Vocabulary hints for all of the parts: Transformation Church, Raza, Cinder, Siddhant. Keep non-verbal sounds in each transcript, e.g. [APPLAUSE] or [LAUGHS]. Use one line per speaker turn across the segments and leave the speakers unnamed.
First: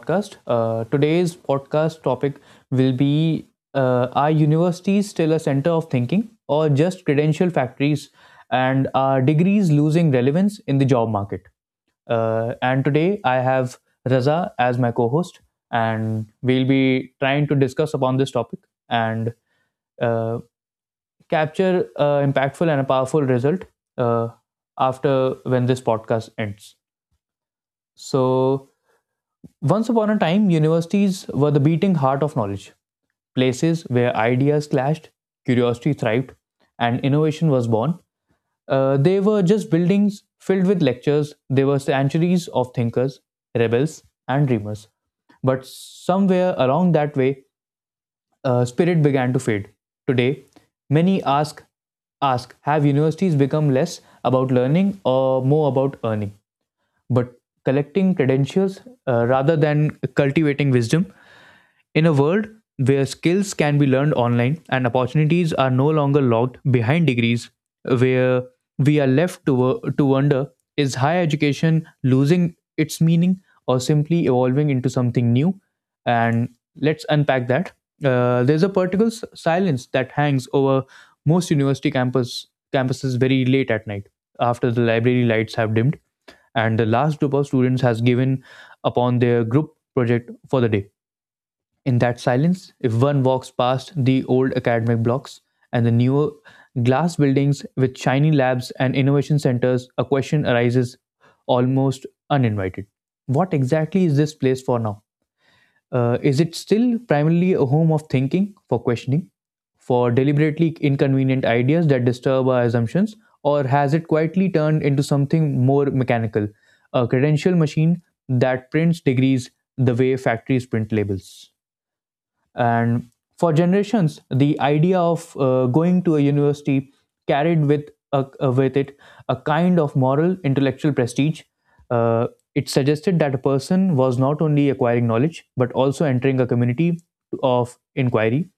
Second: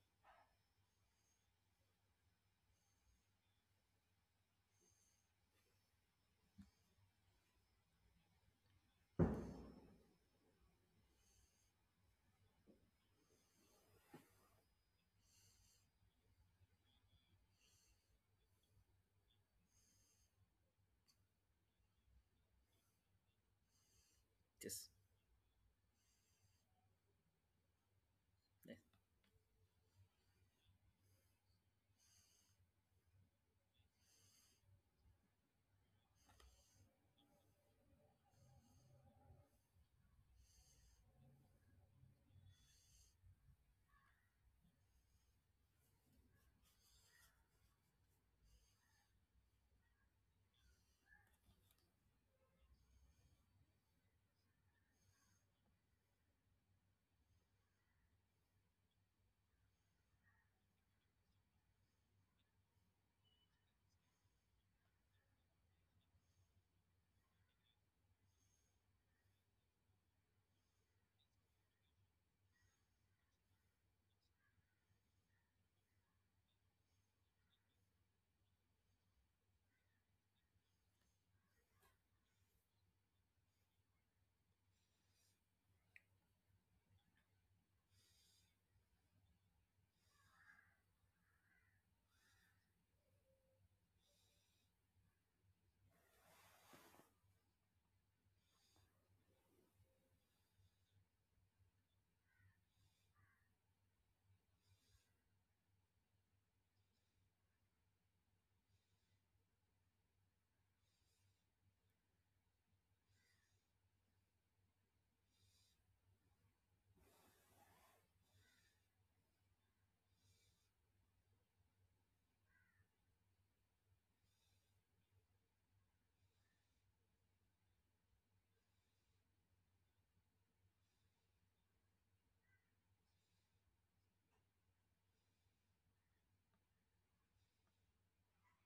podcast. Today's podcast topic will be are universities still a center of thinking, or just credential factories, and are degrees losing relevance in the job market? And today I have Raza as my co host, and we'll be trying to discuss upon this topic. And uh, capture an impactful and a powerful result uh,
Yes.
after when this podcast ends. So,
Yeah.
once upon a time, universities were the beating heart of knowledge, places where ideas clashed, curiosity thrived, and innovation was born. They were just buildings filled with lectures, they were sanctuaries of thinkers, rebels, and dreamers. But somewhere along that way, spirit began to fade. Today, many ask, have universities become less about learning or more about earning? But collecting credentials rather than cultivating wisdom in a world where skills can be learned online and opportunities are no longer locked behind degrees, where we are left to wonder, is higher education losing its meaning or simply evolving into something new? And let's unpack that. There's a particular silence that hangs over most university campuses very late at night, after the library lights have dimmed and the last group of students has given upon their group project for the day. In that silence, if one walks past the old academic blocks and the newer glass buildings with shiny labs and innovation centers, a question arises almost uninvited. What exactly is this place for now? Is it still primarily a home of thinking, for questioning, for deliberately inconvenient ideas that disturb our assumptions, or has it quietly turned into something more mechanical, a credential machine that prints degrees the way factories print labels? And for generations, the idea of going to a university carried with with it a kind of moral intellectual prestige. Uh, it suggested that a person was not only acquiring knowledge but also entering a community of inquiry,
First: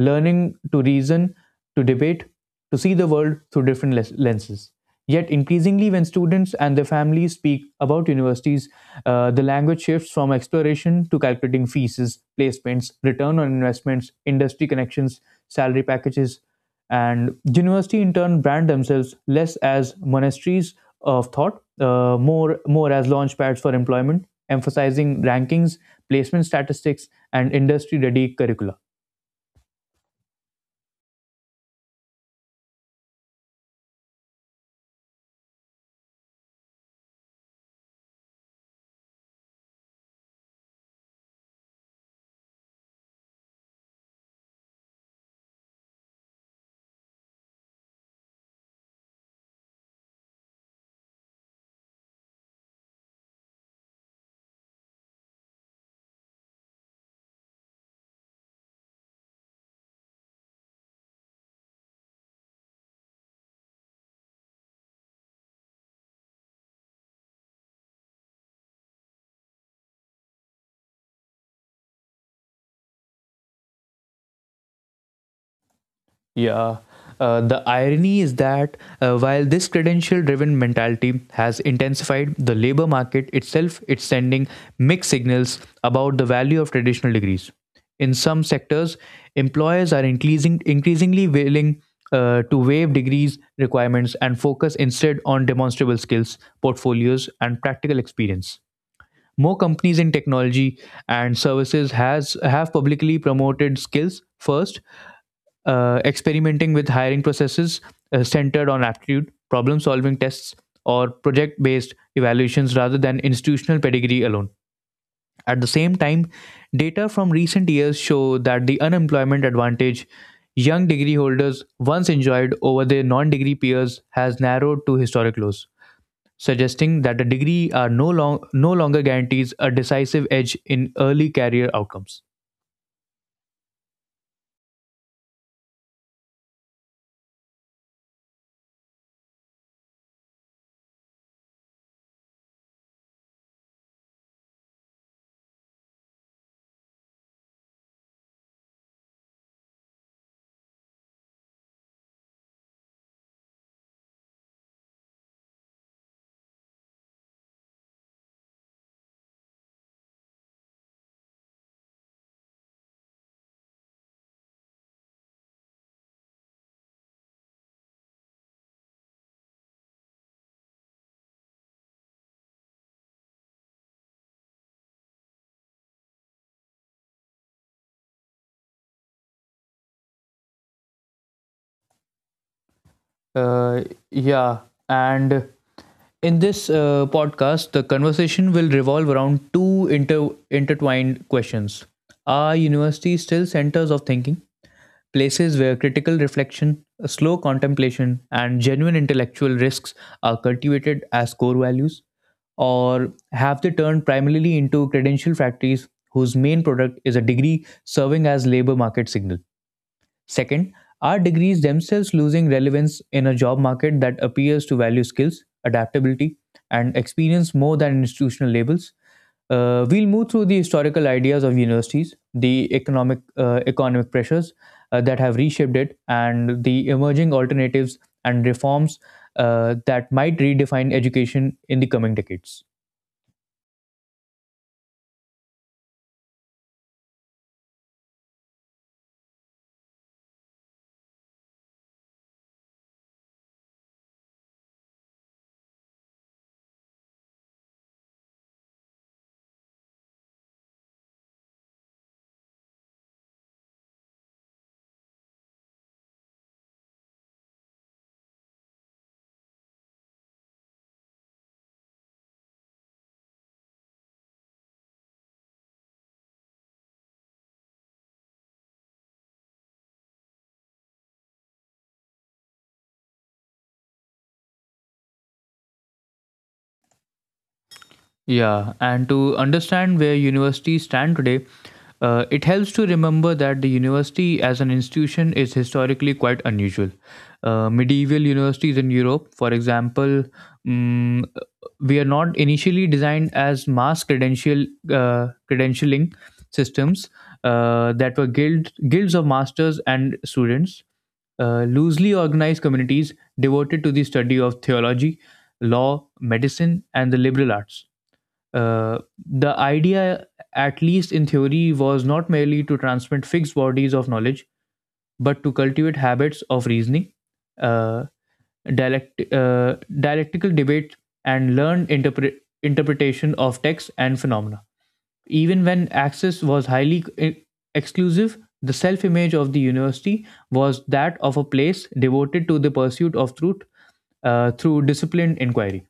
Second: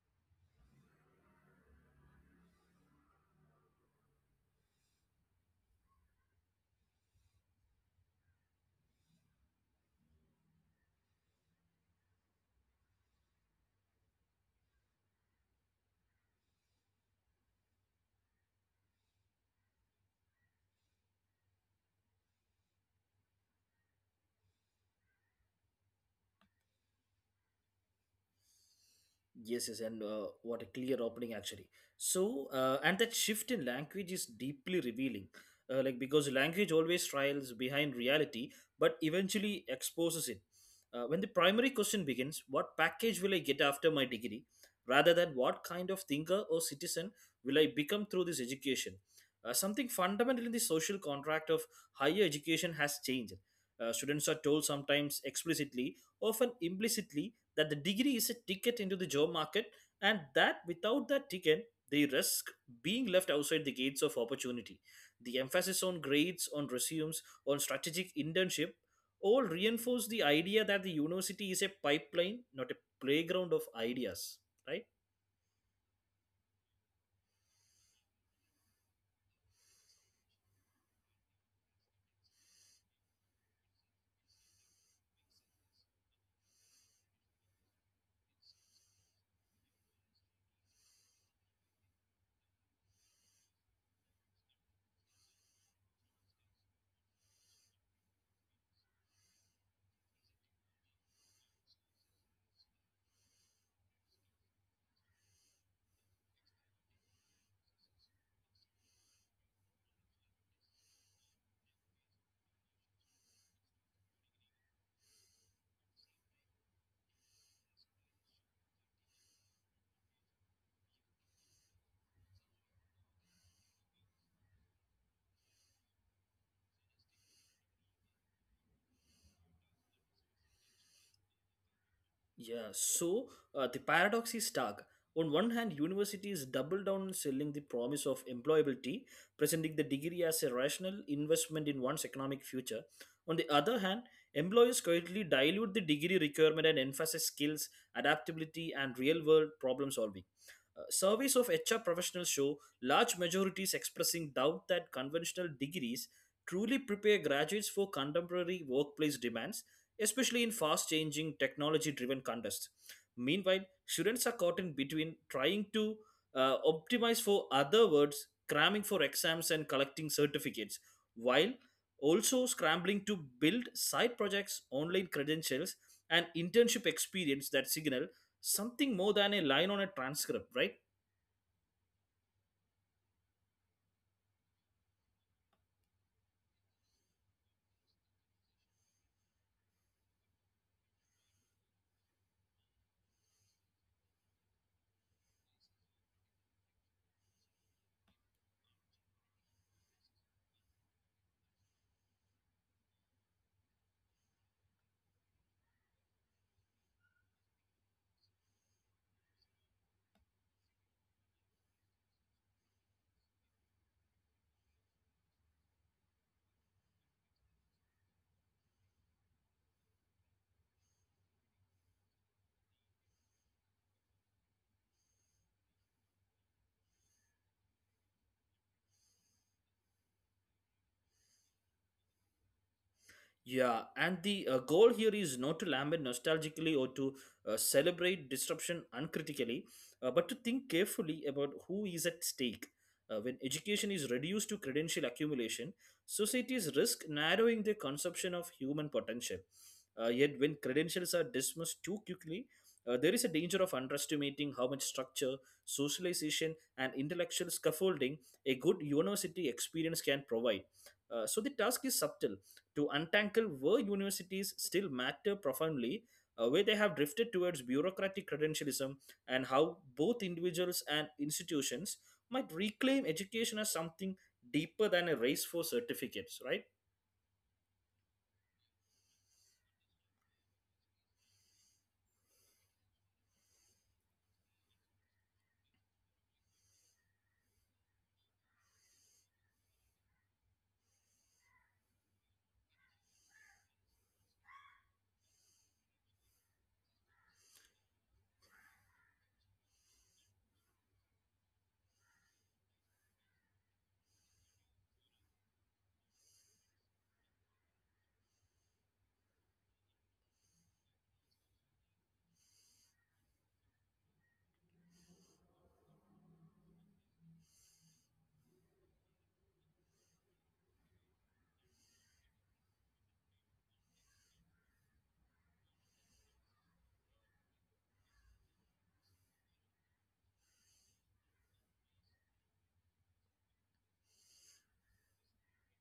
learning to reason, to debate, to see the world through different lenses. Yet, increasingly, when students and their families speak about universities, the language shifts from exploration to calculating fees, placements, return on investments, industry connections, salary packages, and university in turn brand themselves less as monasteries of thought, more as launchpads for employment, emphasizing rankings, placement statistics, and industry-ready curricula.
Yes, yes, and what a clear opening actually. So, and that shift in language is deeply revealing, like because language always trials behind reality, but eventually exposes it. When the primary question begins, what package will I get after my degree, rather than what kind of thinker or citizen will I become through this education? Something fundamental in the social contract of higher education has changed. Students are told sometimes explicitly, often implicitly, that the degree is a ticket into the job market, and that without that ticket they risk being left outside the gates of opportunity. The emphasis on grades, on resumes, on strategic internship all reinforce the idea that the university is a pipeline, not a playground of ideas, right?
Yeah. The irony is that while this credential driven mentality has intensified, the labor market itself it's sending mixed signals about the value of traditional degrees in some sectors. Employers are increasingly willing to waive degrees requirements and focus instead on demonstrable skills, portfolios, and practical experience. More companies in technology and services has have publicly promoted skills first, experimenting with hiring processes centered on aptitude, problem solving tests, or project based evaluations rather than institutional pedigree alone. At the same time, data from recent years show that the unemployment advantage young degree holders once enjoyed over their non degree peers has narrowed to historic lows, suggesting that a degree are no, long, no longer guarantees a decisive edge in early career outcomes.
Yeah, so the paradox is stark. On one hand, universities double down on selling the promise of employability, presenting the degree as a rational investment in one's economic future. On the other hand, employers quietly dilute the degree requirement and emphasize skills, adaptability, and real world problem solving. Surveys of HR professionals show large majorities expressing doubt that conventional degrees truly prepare graduates for contemporary workplace demands, especially in fast changing technology driven contests. Meanwhile, students are caught in between trying to optimize for other words, cramming for exams, and collecting certificates, while also scrambling to build side projects, online credentials, and internship experience that signal something more than a line on a transcript, right?
Uh, yeah, and in this podcast, the conversation will revolve around two intertwined questions. Are universities still centers of thinking? Places where critical reflection, slow contemplation, and genuine intellectual risks are cultivated as core values? Or have they turned primarily into credential factories whose main product is a degree serving as labor market signal? Second, are degrees themselves losing relevance in a job market that appears to value skills, adaptability, and experience more than institutional labels? We'll move through the historical ideas of universities, the economic pressures that have reshaped it, and the emerging alternatives and reforms that might redefine education in the coming decades.
Yeah, and the goal here is not to lament nostalgically or to celebrate disruption uncritically, but to think carefully about who is at stake. When education is reduced to credential accumulation, societies risk narrowing their conception of human potential. Yet, when credentials are dismissed too quickly, there is a danger of underestimating how much structure, socialization, and intellectual scaffolding a good university experience can provide. So, the task is subtle, to untangle where universities still matter profoundly, where they have drifted towards bureaucratic credentialism, and how both individuals and institutions might reclaim education as something deeper than a race for certificates, right?
Yeah, and to understand where universities stand today, it helps to remember that the university as an institution is historically quite unusual. Medieval universities in Europe, for example, mm, we are not initially designed as mass credentialing systems that were guilds of masters and students, loosely organized communities devoted to the study of theology, law, medicine, and the liberal arts. Uh, the idea, at least in theory, was not merely to transmit fixed bodies of knowledge, but to cultivate habits of reasoning, uh, dialectical debate, and learned interpretation of text and phenomena. Even when access was highly exclusive, the self image of the university was that of a place devoted to the pursuit of truth through disciplined inquiry.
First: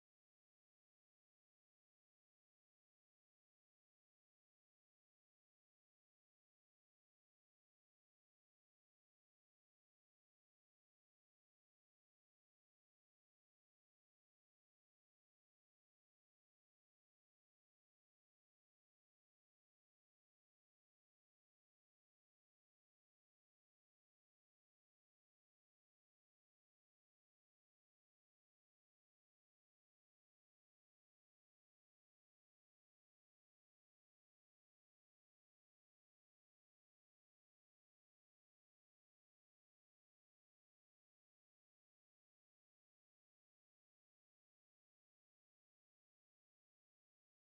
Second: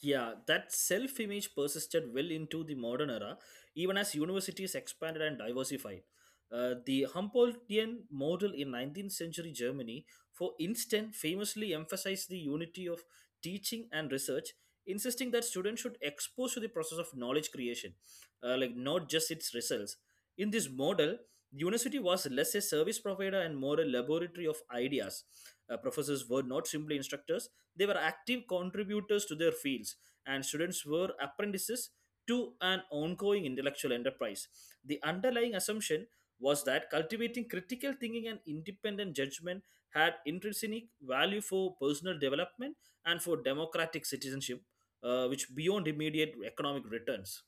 Yeah, that self image persisted well into the modern era, even as universities expanded and diversified. The Humboldtian model in 19th century Germany, for instance, famously emphasized the unity of teaching and research, insisting that students should expose to the process of knowledge creation, like not just its results. In this model, the university was less a service provider and more a laboratory of ideas. Professors were not simply instructors, they were active contributors to their fields, and students were apprentices to an ongoing intellectual enterprise. The underlying assumption was that cultivating critical thinking and independent judgment had intrinsic value for personal development and for democratic citizenship, which beyond immediate economic returns.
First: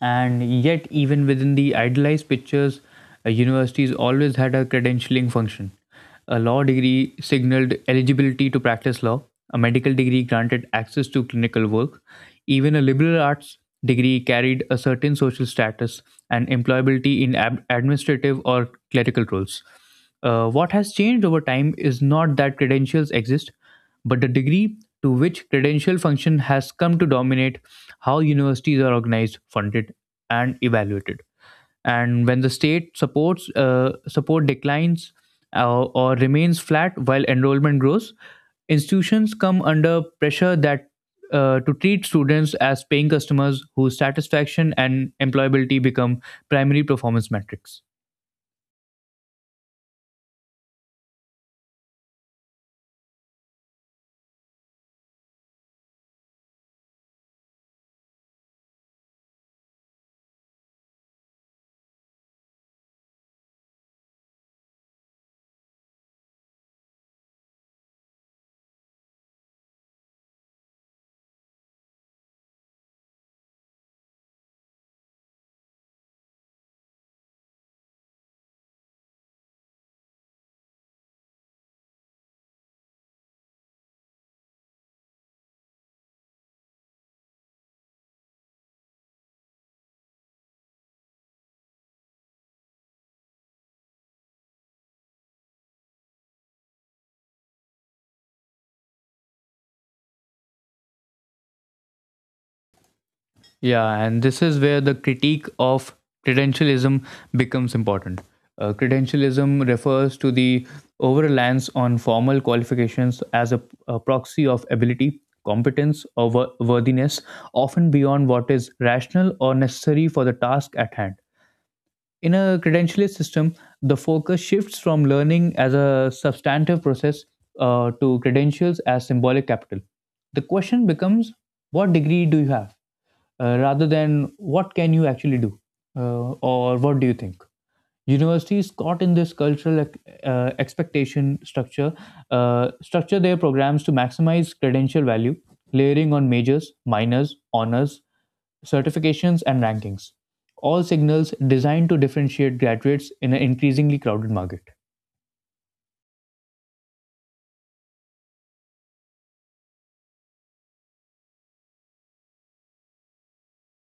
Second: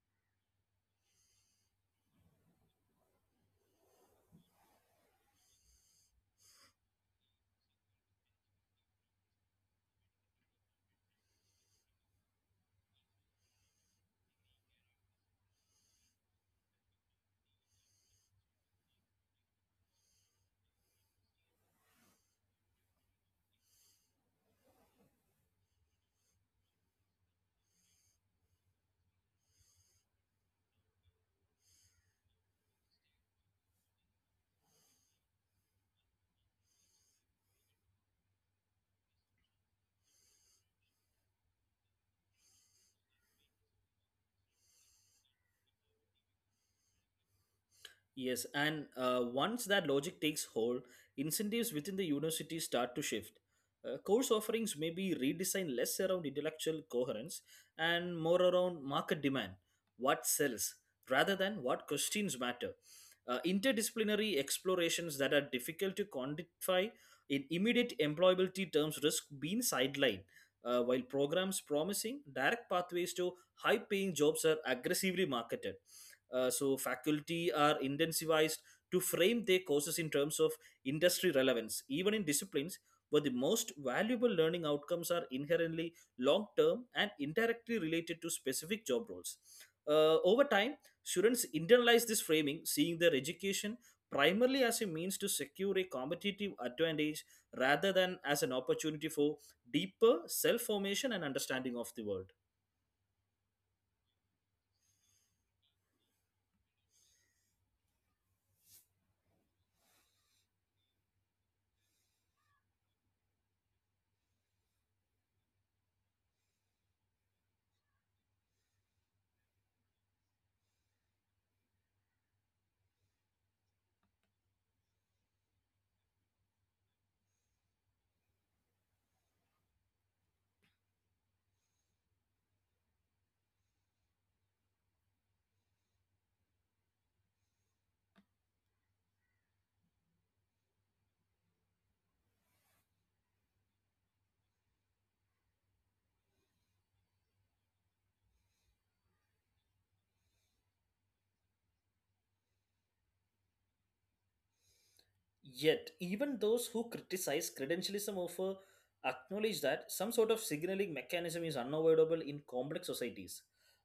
And yet, even within the idealized pictures, universities always had a credentialing function. A law degree signaled eligibility to practice law, a medical degree granted access to clinical work, even a liberal arts degree carried a certain social status and employability in administrative or clerical roles. What has changed over time is not that credentials exist, but the degree to which credential function has come to dominate how universities are organized, funded, and evaluated. And when the state support declines or remains flat while enrollment grows, institutions come under pressure that to treat students as paying customers whose satisfaction and employability become primary performance metrics.
Yes, and once that logic takes hold, incentives within the university start to shift. Course offerings may be redesigned less around intellectual coherence and more around market demand, what sells, rather than what questions matter. Interdisciplinary explorations that are difficult to quantify in immediate employability terms risk being sidelined, while programs promising direct pathways to high paying jobs are aggressively marketed. So faculty are incentivized to frame their courses in terms of industry relevance, even in disciplines where the most valuable learning outcomes are inherently long term and indirectly related to specific job roles. Over time, students internalize this framing, seeing their education primarily as a means to secure a competitive advantage rather than as an opportunity for deeper self formation and understanding of the world.
Yeah, and this is where the critique of credentialism becomes important. Credentialism refers to the overreliance on formal qualifications as a proxy of ability, competence, or worthiness, often beyond what is rational or necessary for the task at hand. In a credentialist system, the focus shifts from learning as a substantive process to credentials as symbolic capital. The question becomes, what degree do you have rather than what can you actually do, or what do you think? Universities caught in this cultural expectation structure their programs to maximize credential value, layering on majors, minors, honors, certifications, and rankings, all signals designed to differentiate graduates in an increasingly crowded market.
Yet, even those who criticize credentialism offer acknowledge that some sort of signaling mechanism is unavoidable in complex societies.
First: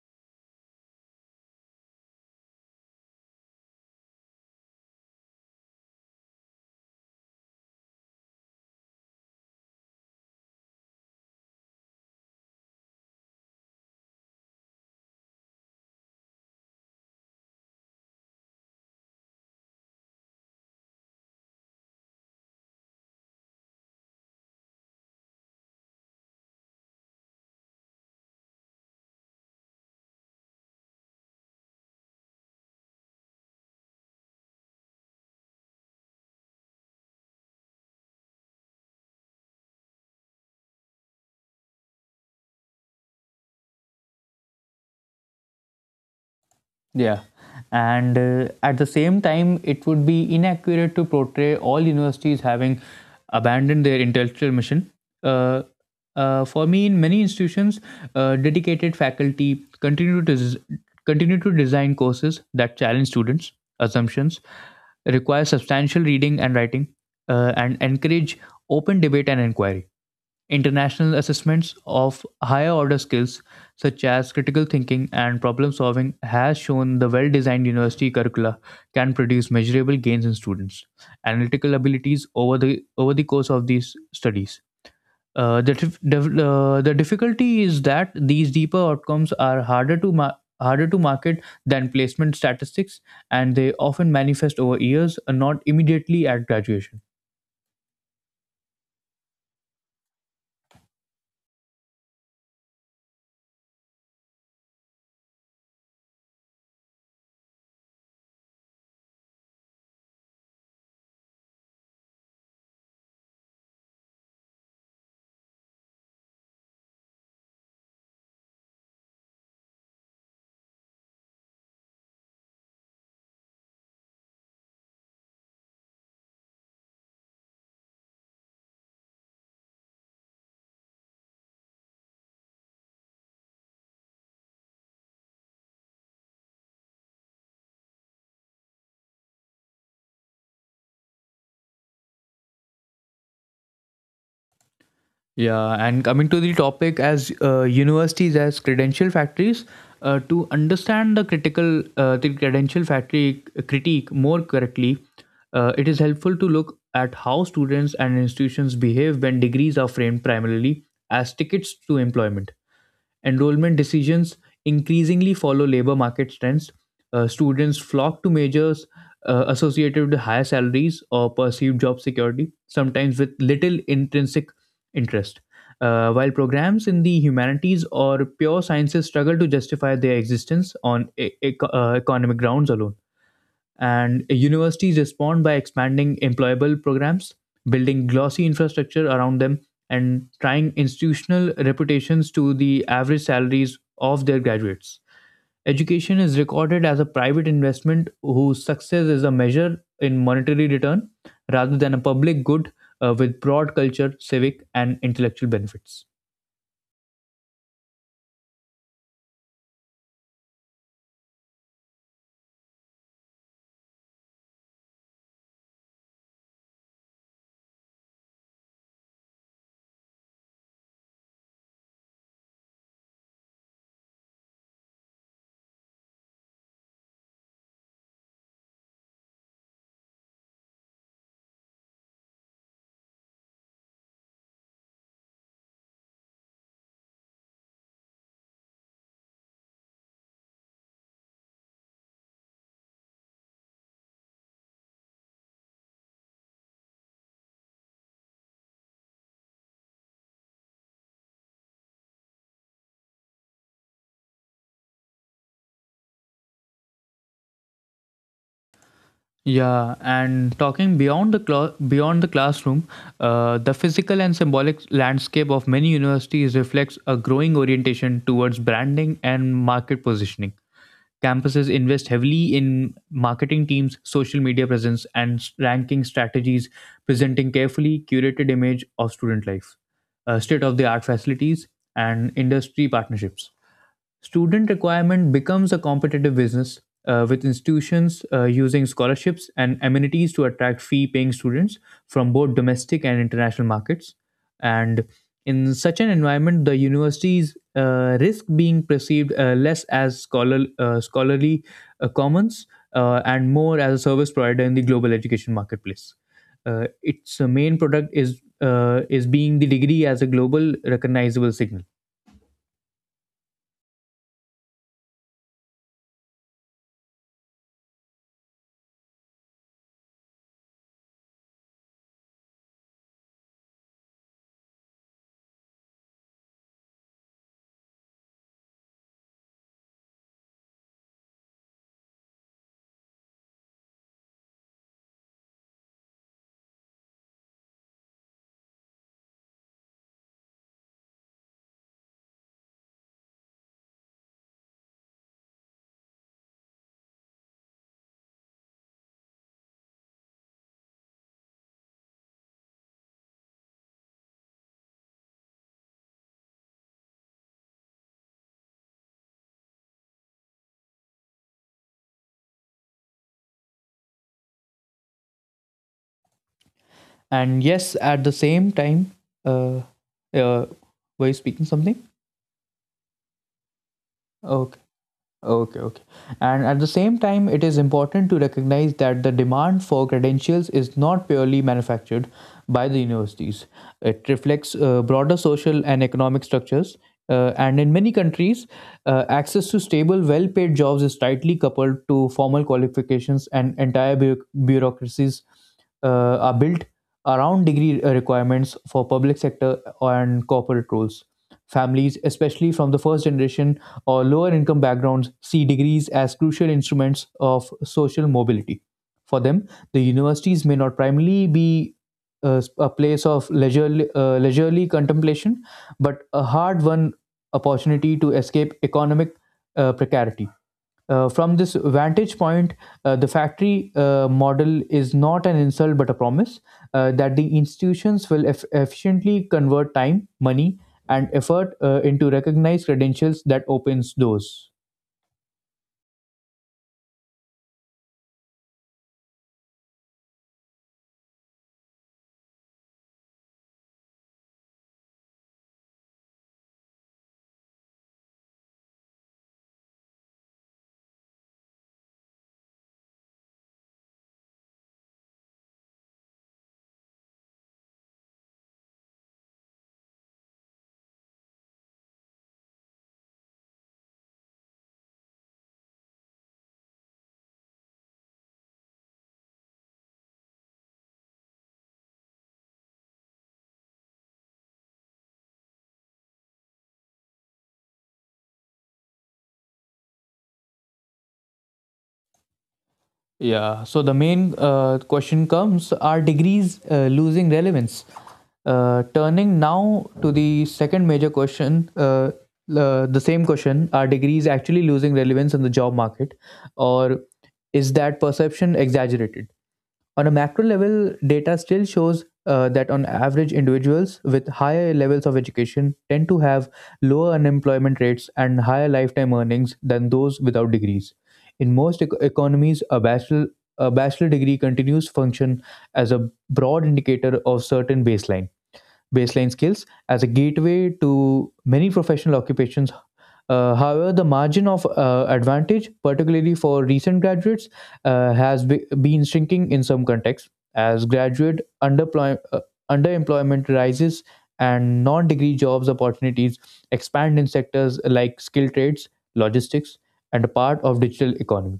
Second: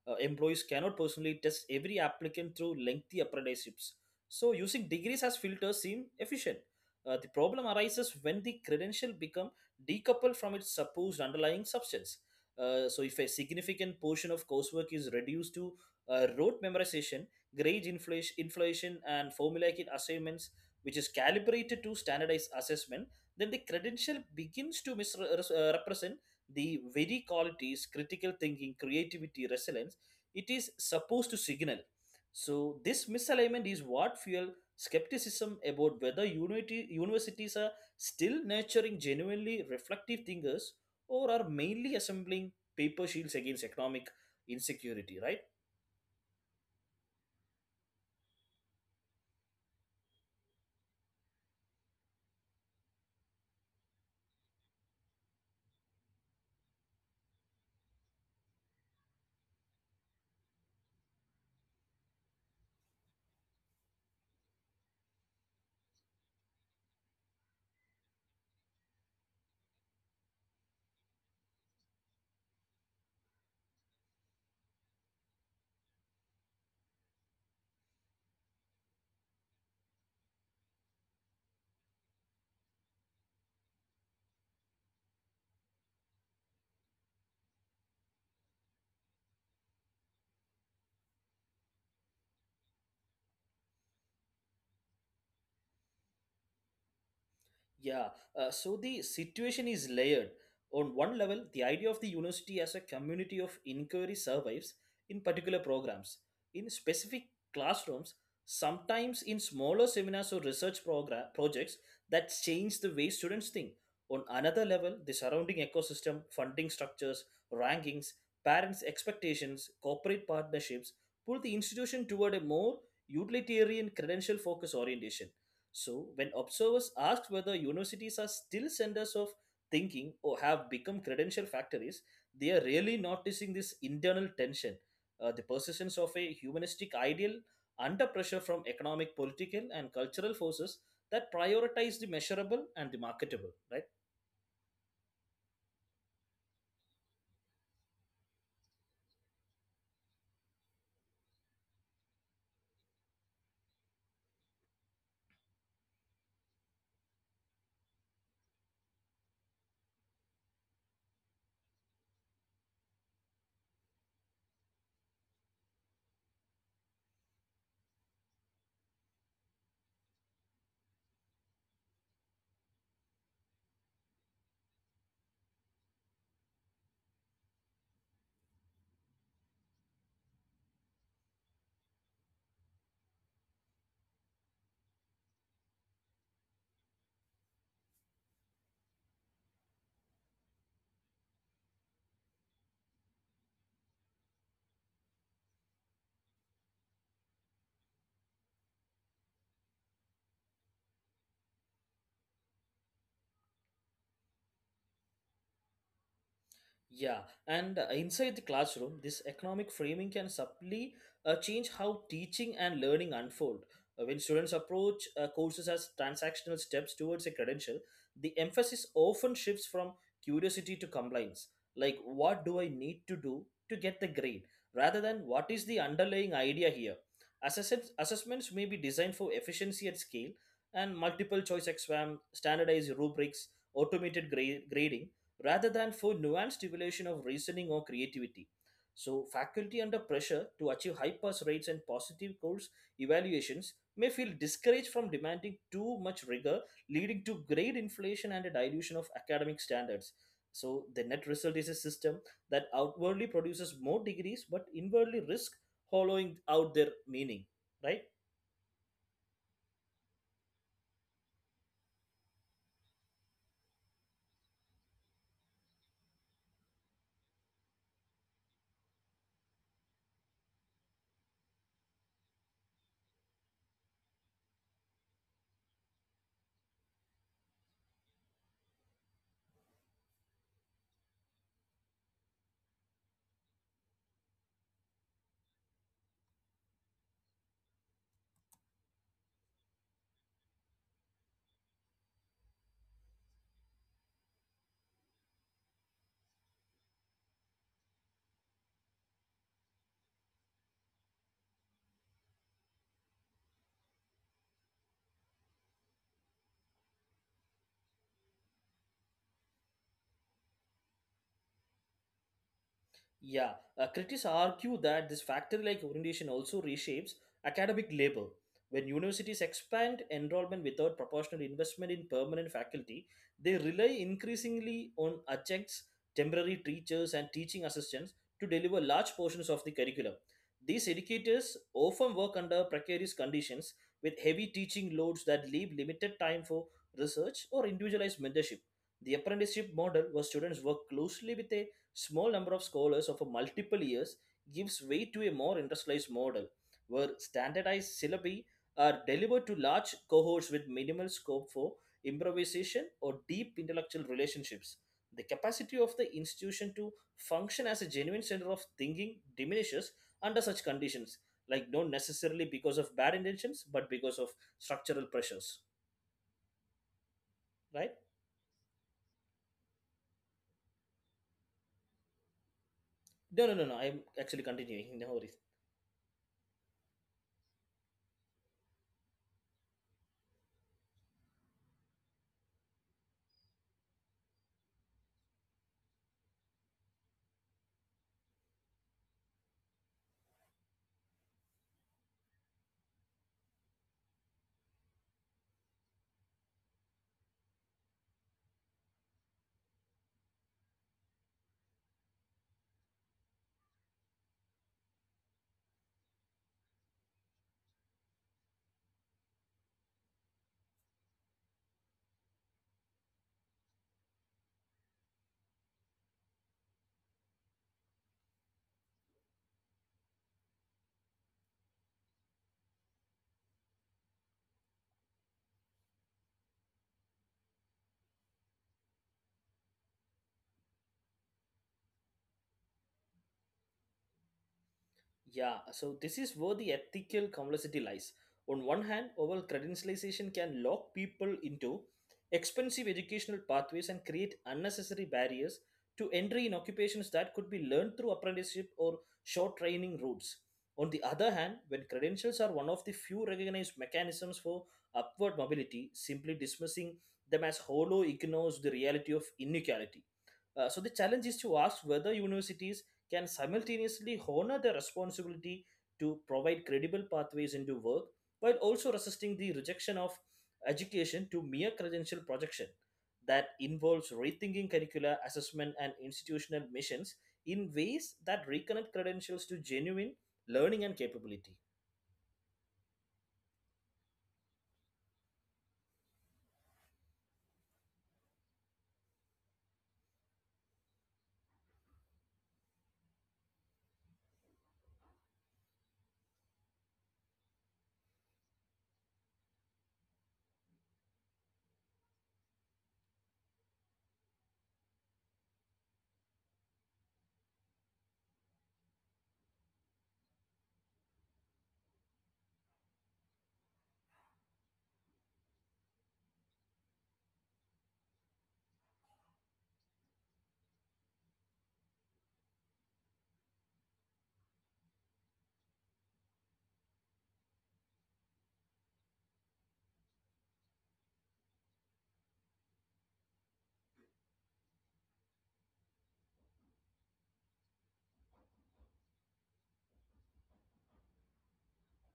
Employees cannot personally test every applicant through lengthy apprenticeships, so using degrees as filters seem efficient. The problem arises when the credential become decoupled from its supposed underlying substance. So, if a significant portion of coursework is reduced to rote memorization, grade inflation, and formulaic assignments, which is calibrated to standardized assessment, then the credential begins to misrepresent the very qualities critical thinking, creativity, resilience it is supposed to signal. So, this misalignment is what fuel skepticism about whether universities are still nurturing genuinely reflective thinkers or are mainly assembling paper shields against economic insecurity, right?
Yeah. And at the same time, it would be inaccurate to portray all universities having abandoned their intellectual mission. Uh, for me, in many institutions, dedicated faculty continue to design courses that challenge students' assumptions, require substantial reading and writing, and encourage open debate and inquiry. International assessments of higher order skills such as critical thinking and problem solving has shown the well designed university curricula can produce measurable gains in students analytical abilities over the course of these studies. Uh, the, dif- dev- the difficulty is that these deeper outcomes are harder to market than placement statistics, and they often manifest over years and not immediately at graduation.
Yeah, so the situation is layered. On one level, the idea of the university as a community of inquiry survives in particular programs, in specific classrooms, sometimes in smaller seminars or research program projects that change the way students think. On another level, the surrounding ecosystem, funding structures, rankings, parents' expectations, corporate partnerships pull the institution toward a more utilitarian credential focus orientation. So, when observers asked whether universities are still centers of thinking or have become credential factories, they are really noticing this internal tension, the persistence of a humanistic ideal under pressure from economic, political, and cultural forces that prioritize the measurable and the marketable, right?
Yeah, and coming to the topic as universities as credential factories, to understand the critical the credential factory critique more correctly, it is helpful to look at how students and institutions behave when degrees are framed primarily as tickets to employment. Enrollment decisions increasingly follow labor market trends. Students flock to majors associated with higher salaries or perceived job security, sometimes with little intrinsic interest. While programs in the humanities or pure sciences struggle to justify their existence on economic grounds alone. And universities respond by expanding employable programs, building glossy infrastructure around them, and tying institutional reputations to the average salaries of their graduates. Education is recorded as a private investment whose success is a measure in monetary return rather than a public good with broad culture, civic, and intellectual benefits.
Yeah, and inside the classroom, this economic framing can subtly change how teaching and learning unfold. When students approach courses as transactional steps towards a credential, the emphasis often shifts from curiosity to compliance. Like, what do I need to do to get the grade? Rather than what is the underlying idea here? Assessments may be designed for efficiency at scale, and multiple choice exam, standardized rubrics, automated grading rather than for nuanced evaluation of reasoning or creativity. So, faculty under pressure to achieve high pass rates and positive course evaluations may feel discouraged from demanding too much rigor, leading to grade inflation and a dilution of academic standards. So, the net result is a system that outwardly produces more degrees but inwardly risk hollowing out their meaning, right?
Yeah, and talking beyond the classroom, the physical and symbolic landscape of many universities reflects a growing orientation towards branding and market positioning. Campuses invest heavily in marketing teams, social media presence, and ranking strategies, presenting carefully curated image of student life, state of the art facilities, and industry partnerships. Student requirement becomes a competitive business with institutions using scholarships and amenities to attract fee paying students from both domestic and international markets. And in such an environment, the universities risk being perceived less as scholarly commons and more as a service provider in the global education marketplace. Its main product is being the degree as a global recognizable signal.
Yeah, critics argue that this factor like orientation also reshapes academic labor. When universities expand enrollment without proportional investment in permanent faculty, they rely increasingly on adjuncts, temporary teachers, and teaching assistants to deliver large portions of the curriculum. These educators often work under precarious conditions with heavy teaching loads that leave limited time for research or individualized mentorship. The apprenticeship model, where students work closely with a small number of scholars over multiple years gives way to a more industrialized model where standardized syllabi are delivered to large cohorts with minimal scope for improvisation or deep intellectual relationships. The capacity of the institution to function as a genuine center of thinking diminishes under such conditions, like not necessarily because of bad intentions, but because of structural pressures.
And
Right?
yes, at the same time, uh, uh, were you speaking something?
No, no, no, no. I'm actually continuing.
Okay,
[LAUGHS] No worries.
okay. And at the same time, it is important to recognize that the demand for credentials is not purely manufactured by the universities. It reflects broader social and economic structures. And in many countries, access to stable, well paid jobs is tightly coupled to formal qualifications, and entire bureaucracies are built around degree requirements for public sector and corporate roles. Families, especially from the first generation or lower income backgrounds, see degrees as crucial instruments of social mobility. For them, the universities may not primarily be a place of leisurely contemplation, but a hard won opportunity to escape economic precarity. From this vantage point, the factory model is not an insult but a promise that the institutions will efficiently convert time, money, and effort into recognized credentials that opens doors.
Yeah, so this is where the ethical complexity lies. On one hand, oral credentialization can lock people into expensive educational pathways and create unnecessary barriers to entry in occupations that could be learned through apprenticeship or short training routes. On the other hand, when credentials are one of the few recognized mechanisms for upward mobility, simply dismissing them as hollow ignores the reality of inequality. So the challenge is to ask whether universities can simultaneously honor their responsibility to provide credible pathways into work while also resisting the rejection of education to mere credential projection that involves rethinking curricula, assessment, and institutional missions in ways that reconnect credentials to genuine learning and capability.
Yeah. So the main question comes, are degrees losing relevance? Turning now to the second major question, the same question, are degrees actually losing relevance in the job market, or is that perception exaggerated? On a macro level, data still shows that on average, individuals with higher levels of education tend to have lower unemployment rates and higher lifetime earnings than those without degrees. In most economies, a bachelor degree continues function as a broad indicator of certain baseline skills as a gateway to many professional occupations. However, the margin of advantage, particularly for recent graduates, has been shrinking in some contexts as graduate underemployment rises and non degree jobs opportunities expand in sectors like skilled trades, logistics, and a part of digital economy.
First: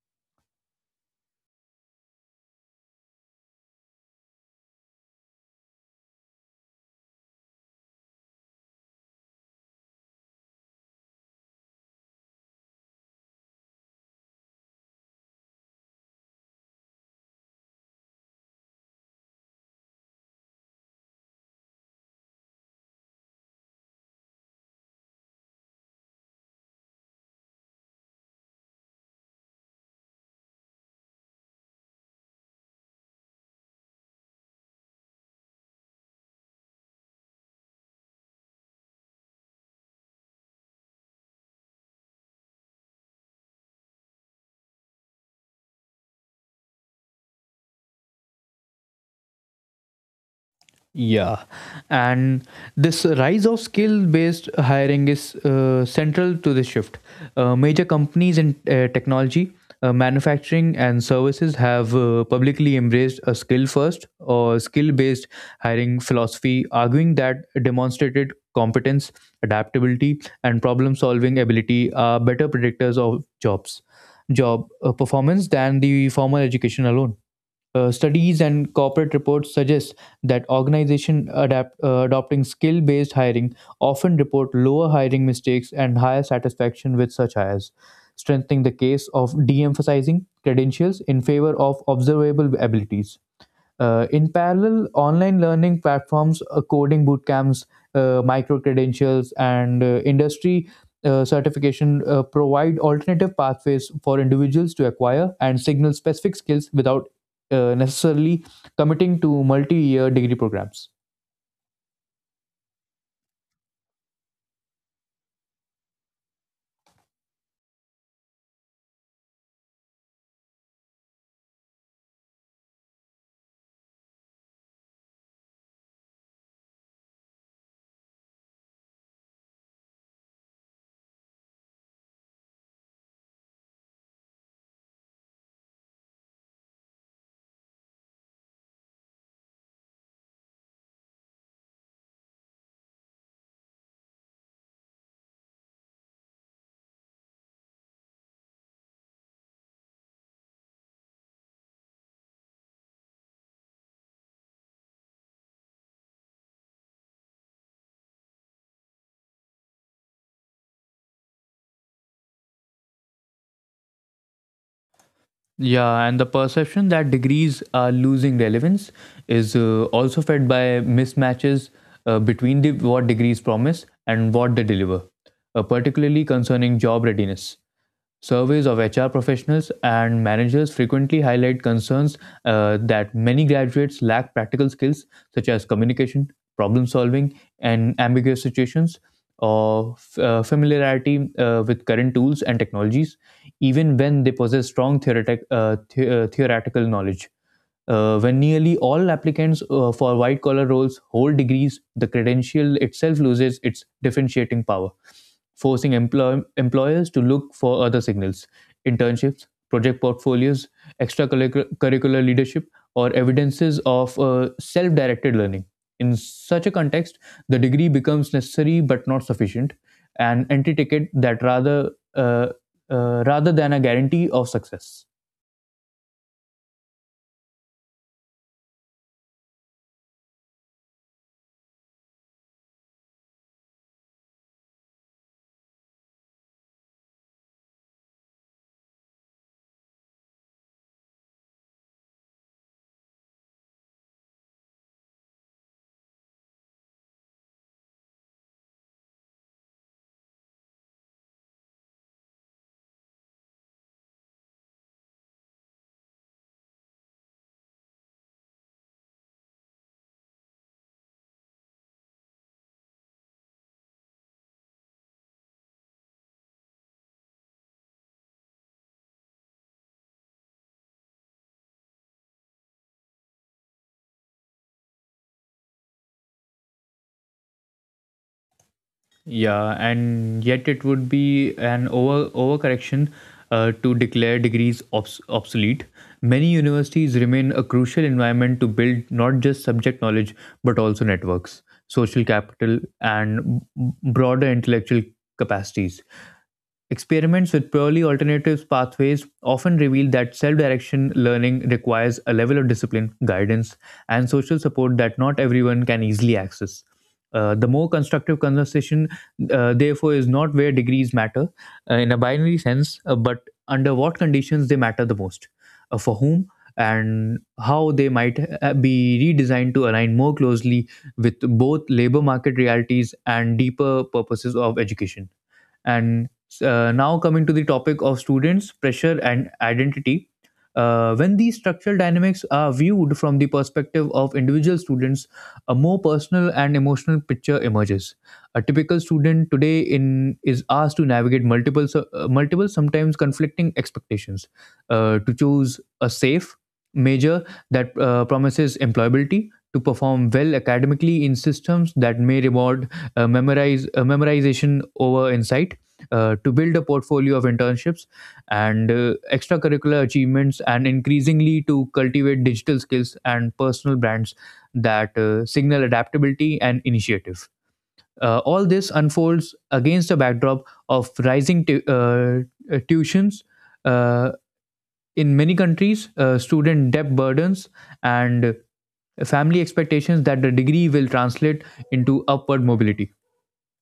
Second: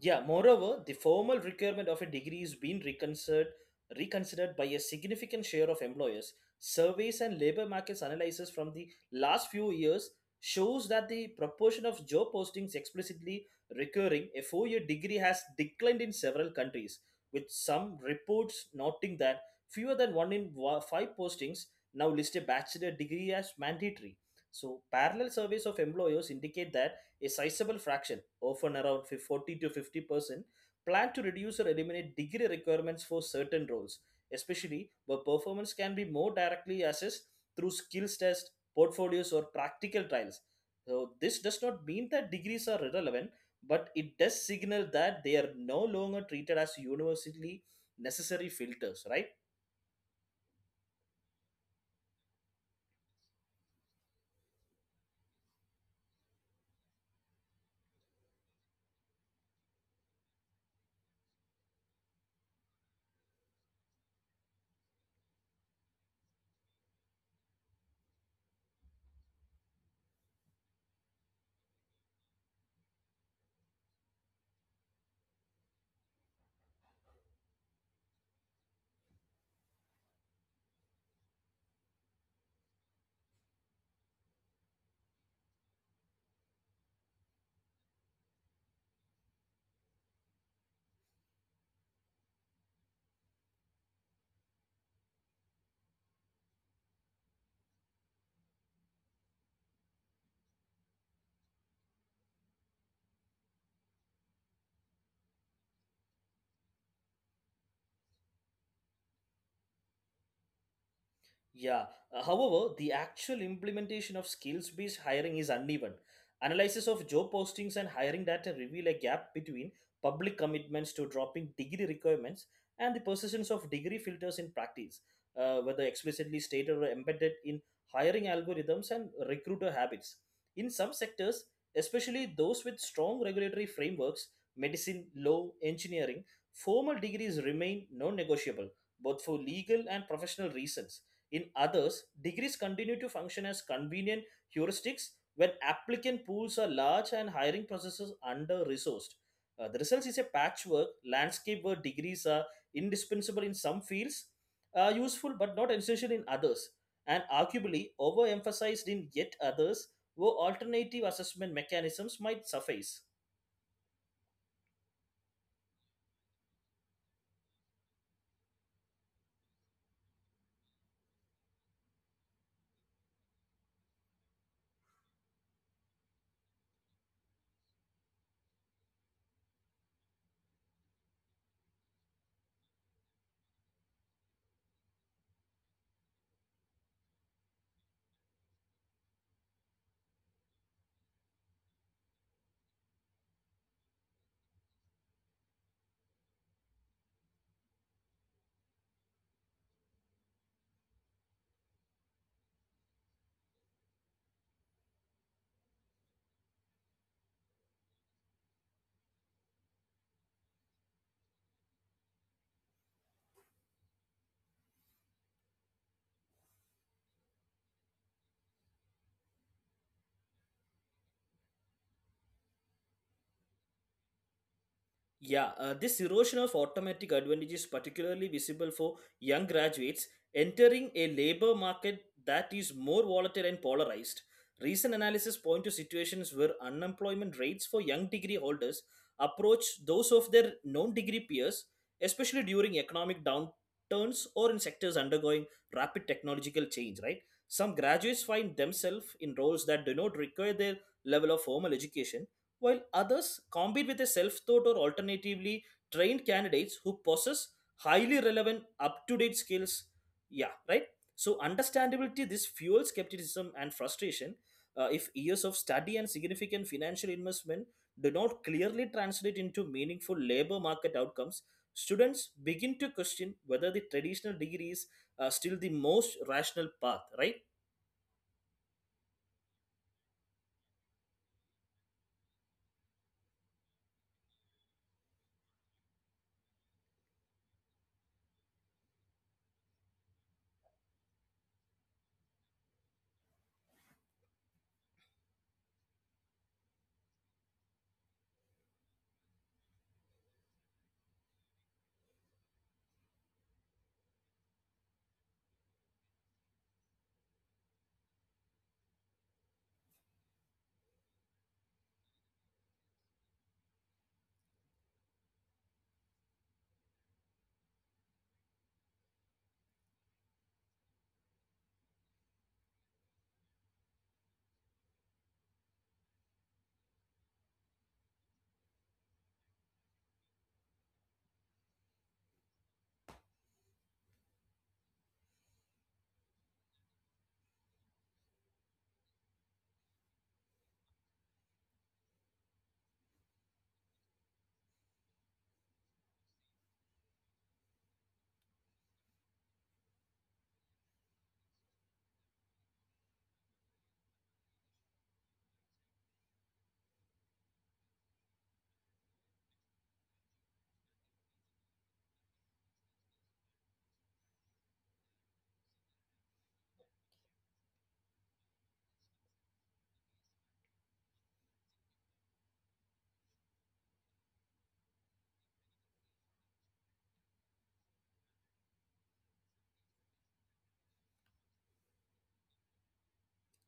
Yeah, moreover, the formal requirement of a degree is being reconsidered by a significant share of employers. Surveys and labor markets analysis from the last few years shows that the proportion of job postings explicitly requiring a four-year degree has declined in several countries, with some reports noting that fewer than one in five postings now list a bachelor degree as mandatory. So, parallel surveys of employers indicate that a sizable fraction, often around 40 to 50%, plan to reduce or eliminate degree requirements for certain roles, especially where performance can be more directly assessed through skills tests, portfolios, or practical trials. So, this does not mean that degrees are irrelevant, but it does signal that they are no longer treated as universally necessary filters, right?
Yeah, and this rise of skill based hiring is central to this shift. Major companies in technology, manufacturing, and services have publicly embraced a skill first or skill based hiring philosophy, arguing that demonstrated competence, adaptability, and problem solving ability are better predictors of job performance than the formal education alone. Studies and corporate reports suggest that organizations adopting skill based hiring often report lower hiring mistakes and higher satisfaction with such hires, strengthening the case of de emphasizing credentials in favor of observable abilities. In parallel, online learning platforms, coding bootcamps, micro credentials, and industry certification provide alternative pathways for individuals to acquire and signal specific skills without necessarily committing to multi year degree programs.
Yeah. However, the actual implementation of skills based hiring is uneven. Analysis of job postings and hiring data reveal a gap between public commitments to dropping degree requirements and the persistence of degree filters in practice, whether explicitly stated or embedded in hiring algorithms and recruiter habits. In some sectors, especially those with strong regulatory frameworks, medicine, law, engineering, formal degrees remain non negotiable, both for legal and professional reasons. In others, degrees continue to function as convenient heuristics when applicant pools are large and hiring processes under resourced. The results is a patchwork landscape where degrees are indispensable in some fields, useful but not essential in others, and arguably overemphasized in yet others where alternative assessment mechanisms might suffice.
Yeah, and the perception that degrees are losing relevance is also fed by mismatches between what degrees promise and what they deliver, particularly concerning job readiness. Surveys of HR professionals and managers frequently highlight concerns that many graduates lack practical skills such as communication, problem solving, and ambiguous situations, or familiarity with current tools and technologies, even when they possess strong theoretical knowledge. When nearly all applicants for white collar roles hold degrees, the credential itself loses its differentiating power, forcing employers to look for other signals, internships, project portfolios, extracurricular leadership, or evidences of self directed learning. In such a context, the degree becomes necessary but not sufficient, an entry ticket that uh, rather than a guarantee of success.
Yeah, this erosion of automatic advantage is particularly visible for young graduates entering a labor market that is more volatile and polarized. Recent analysis point to situations where unemployment rates for young degree holders approach those of their non-degree peers, especially during economic downturns or in sectors undergoing rapid technological change, right? Some graduates find themselves in roles that do not require their level of formal education while others compete with a self taught or alternatively trained candidates who possess highly relevant up to date skills. Yeah, right? So, understandability, this fuels skepticism and frustration if years of study and significant financial investment do not clearly translate into meaningful labor market outcomes. Students begin to question whether the traditional degree is still the most rational path, right?
Yeah, and yet it would be an over overcorrection to declare degrees obsolete. Many universities remain a crucial environment to build not just subject knowledge but also networks, social capital, and broader intellectual capacities. Experiments with purely alternative pathways often reveal that self direction learning requires a level of discipline, guidance, and social support that not everyone can easily access. The more constructive conversation therefore is not where degrees matter in a binary sense, but under what conditions they matter the most, for whom, and how they might be redesigned to align more closely with both labor market realities and deeper purposes of education. And now coming to the topic of students pressure and identity, when these structural dynamics are viewed from the perspective of individual students, a more personal and emotional picture emerges. A typical student today in is asked to navigate multiple sometimes conflicting expectations, to choose a safe major that promises employability, to perform well academically in systems that may reward memorize memorization over insight, to build a portfolio of internships and extracurricular achievements, and increasingly to cultivate digital skills and personal brands that signal adaptability and initiative. All this unfolds against a backdrop of rising tuitions uh, in many countries, student debt burdens, and family expectations that the degree will translate into upward mobility.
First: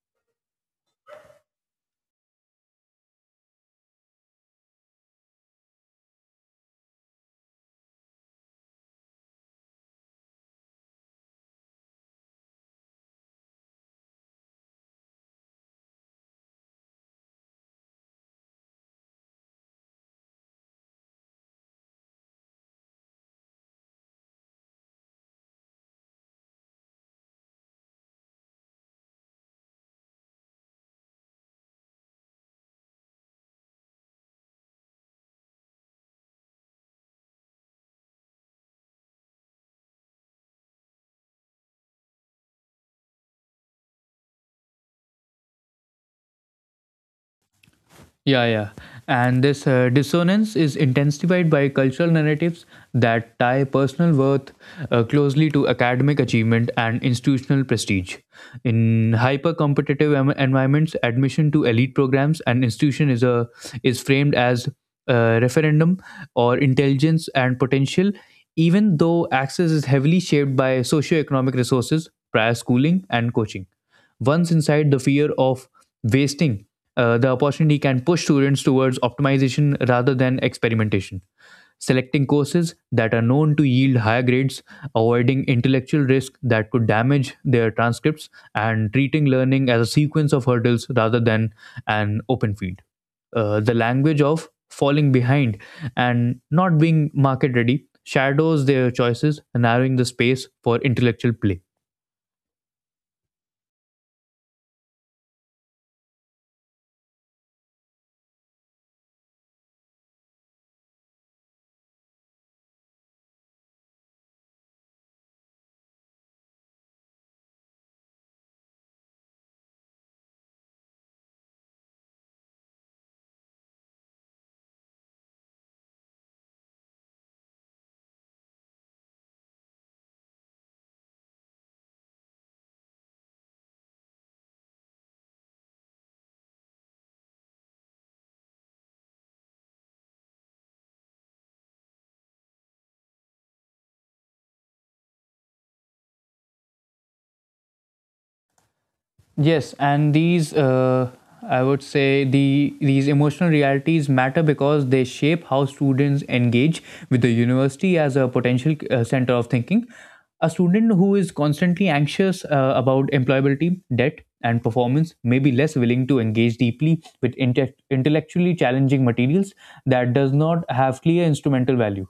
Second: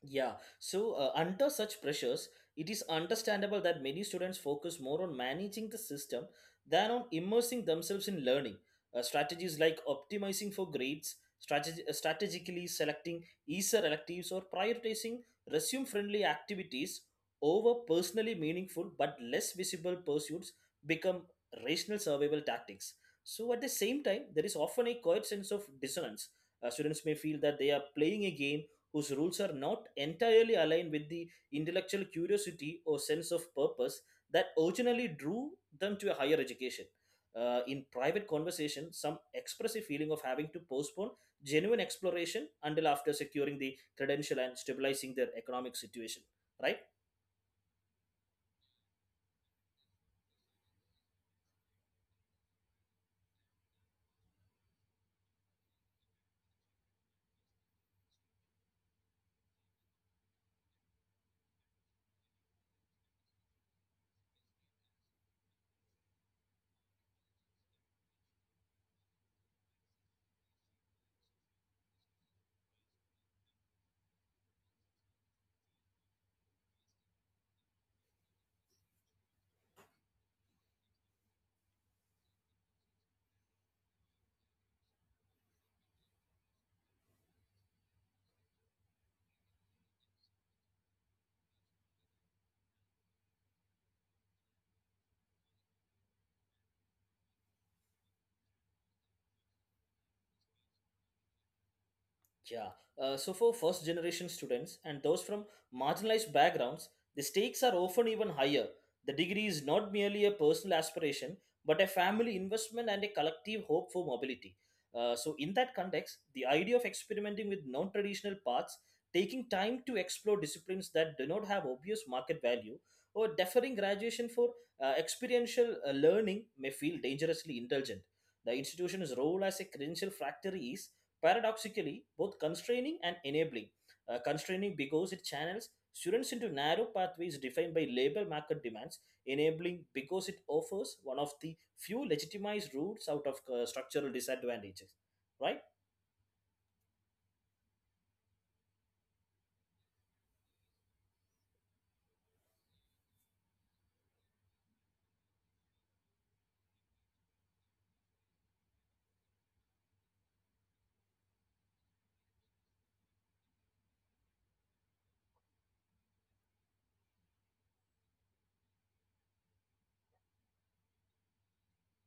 Yeah, so under such pressures, it is understandable that many students focus more on managing the system than on immersing themselves in learning. Strategies like optimizing for grades, strategically selecting easier electives, or prioritizing resume friendly activities over personally meaningful but less visible pursuits become rational survival tactics. So, at the same time, there is often a quiet sense of dissonance. Students may feel that they are playing a game whose rules are not entirely aligned with the intellectual curiosity or sense of purpose that originally drew them to a higher education. In private conversation, some express a feeling of having to postpone genuine exploration until after securing the credential and stabilizing their economic situation, right.
Yeah, yeah. And this dissonance is intensified by cultural narratives that tie personal worth closely to academic achievement and institutional prestige. In hyper competitive environments, admission to elite programs and institution is a is framed as a referendum or intelligence and potential, even though access is heavily shaped by socioeconomic resources, prior schooling, and coaching. Once inside, the fear of wasting the opportunity can push students towards optimization rather than experimentation, selecting courses that are known to yield higher grades, avoiding intellectual risk that could damage their transcripts, and treating learning as a sequence of hurdles rather than an open field. The language of falling behind and not being market ready shadows their choices, narrowing the space for intellectual play.
Yeah. So for first generation students and those from marginalized backgrounds, the stakes are often even higher. The degree is not merely a personal aspiration, but a family investment and a collective hope for mobility. So in that context, the idea of experimenting with non-traditional paths, taking time to explore disciplines that do not have obvious market value, or deferring graduation for experiential learning may feel dangerously indulgent. The institution's role as a credential factory is paradoxically both constraining and enabling. Constraining because it channels students into narrow pathways defined by labor market demands, enabling because it offers one of the few legitimized routes out of structural disadvantages, right?
Yes, and I would say, these emotional realities matter because they shape how students engage with the university as a potential center of thinking. A student who is constantly anxious about employability, debt, and performance may be less willing to engage deeply with intellectually challenging materials that does not have clear instrumental value.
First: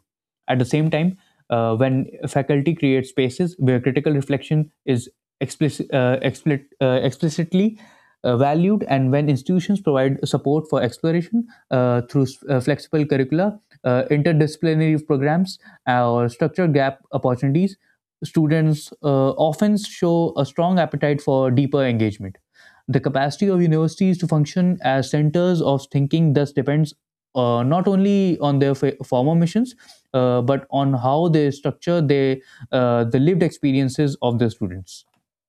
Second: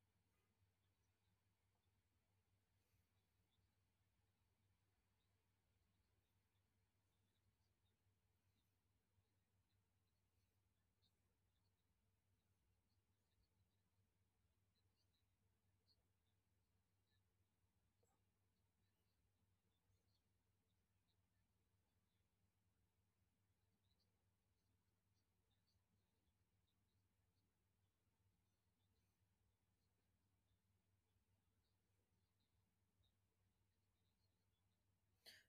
At the same time, when faculty create spaces where critical reflection is explicitly valued, and when institutions provide support for exploration through flexible curricula, interdisciplinary programs, or structure gap opportunities, students often show a strong appetite for deeper engagement. The capacity of universities to function as centers of thinking thus depends not only on their former missions, but on how they structure the lived experiences of their students.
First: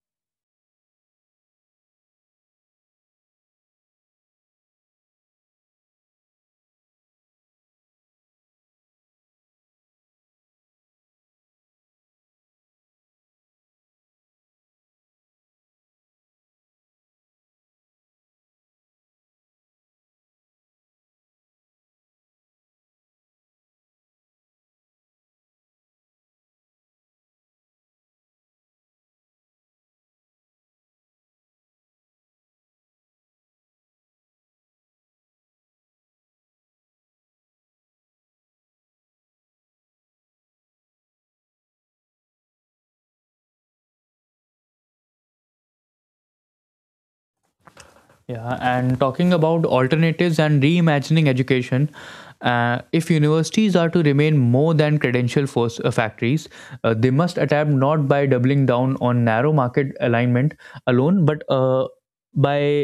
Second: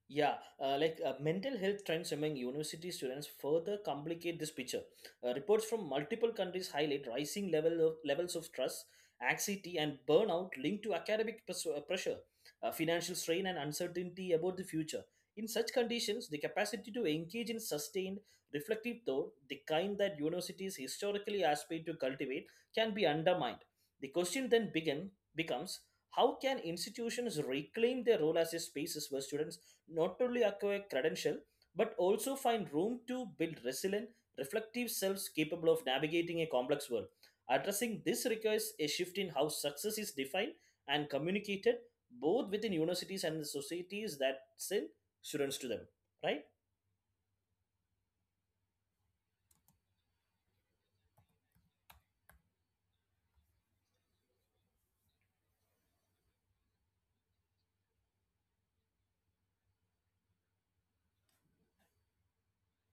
Yeah, mental health trends among university students further complicate this picture. Reports from multiple countries highlight rising levels of stress, anxiety, and burnout linked to academic pressure, financial strain, and uncertainty about the future. In such conditions, the capacity to engage in sustained, reflective thought, the kind that universities historically aspire to cultivate, can be undermined. The question then becomes how can institutions reclaim their role as a spaces where students not only acquire credential but also find room to build resilient, reflective selves capable of navigating a complex world. Addressing this requires a shift in how success is defined and communicated both within universities and the societies that send students to them, right?
Yeah, and talking about alternatives and reimagining education, if universities are to remain more than credential factories, they must adapt not by doubling down on narrow market alignment alone, but by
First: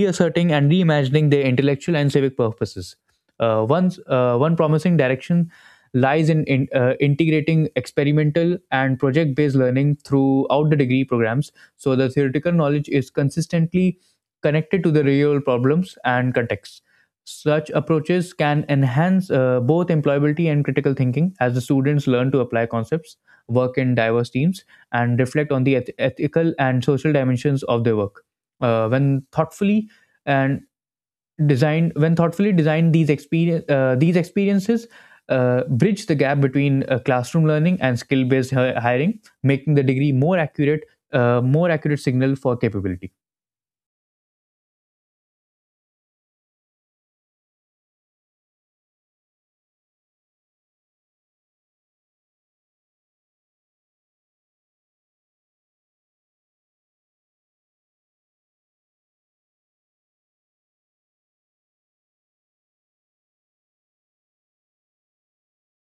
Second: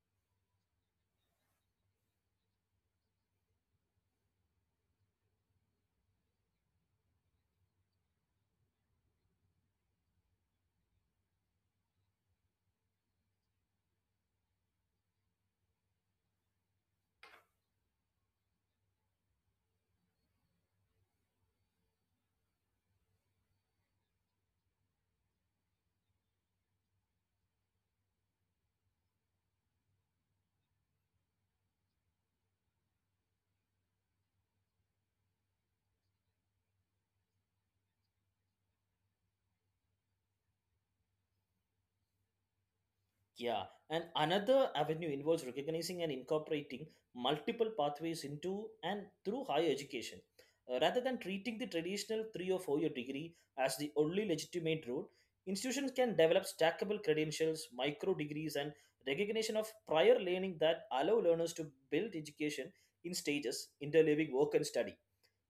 reasserting and reimagining their intellectual and civic purposes. One promising direction lies in integrating experimental and project based learning throughout the degree programs so the theoretical knowledge is consistently connected to the real problems and context. Such approaches can enhance both employability and critical thinking as the students learn to apply concepts, work in diverse teams, and reflect on the ethical and social dimensions of their work. When thoughtfully and designed, when thoughtfully designed, these experiences bridge the gap between classroom learning and skill based hiring, making the degree more accurate signal for capability.
Yeah, and another avenue involves recognizing and incorporating multiple pathways into and through higher education. Rather than treating the traditional 3 or 4 year degree as the only legitimate route, institutions can develop stackable credentials, micro degrees, and recognition of prior learning that allow learners to build education in stages, interleaving work and study.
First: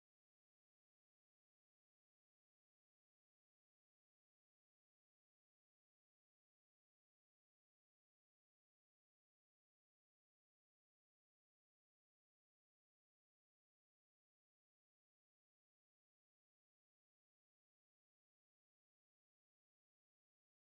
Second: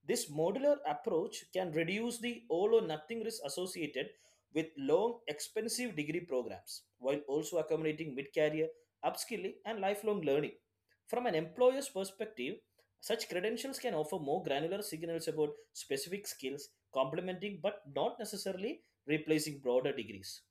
This modular approach can reduce the all or nothing risk associated with long, expensive degree programs while also accommodating mid career upskilling and lifelong learning. From an employer's perspective, such credentials can offer more granular signals about specific skills, complementing but not necessarily replacing broader degrees.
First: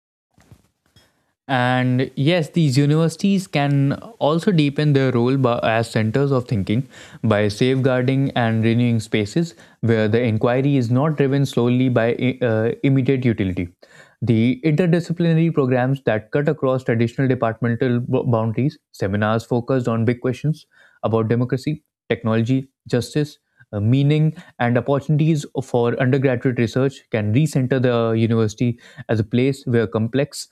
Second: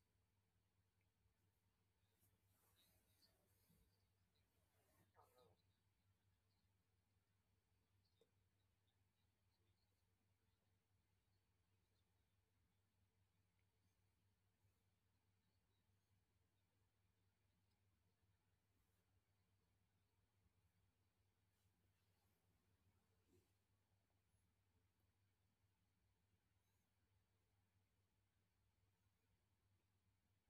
And yes, these universities can also deepen their role by, as centers of thinking, by safeguarding and renewing spaces where the inquiry is not driven solely by immediate utility. The interdisciplinary programs that cut across traditional departmental boundaries, seminars focused on big questions, about democracy, technology, justice, meaning, and opportunities for undergraduate research can recenter the university as a place where complex,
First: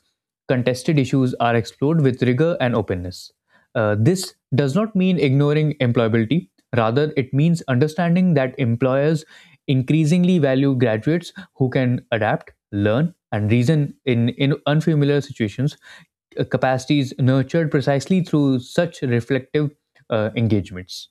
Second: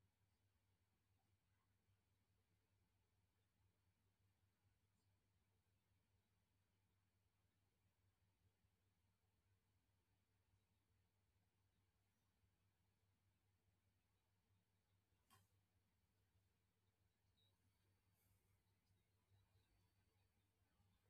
contested issues are explored with rigor and openness. This does not mean ignoring employability, rather, it means understanding that employers increasingly value graduates who can adapt, learn, and reason in unfamiliar situations, capacities nurtured precisely through such reflective engagements.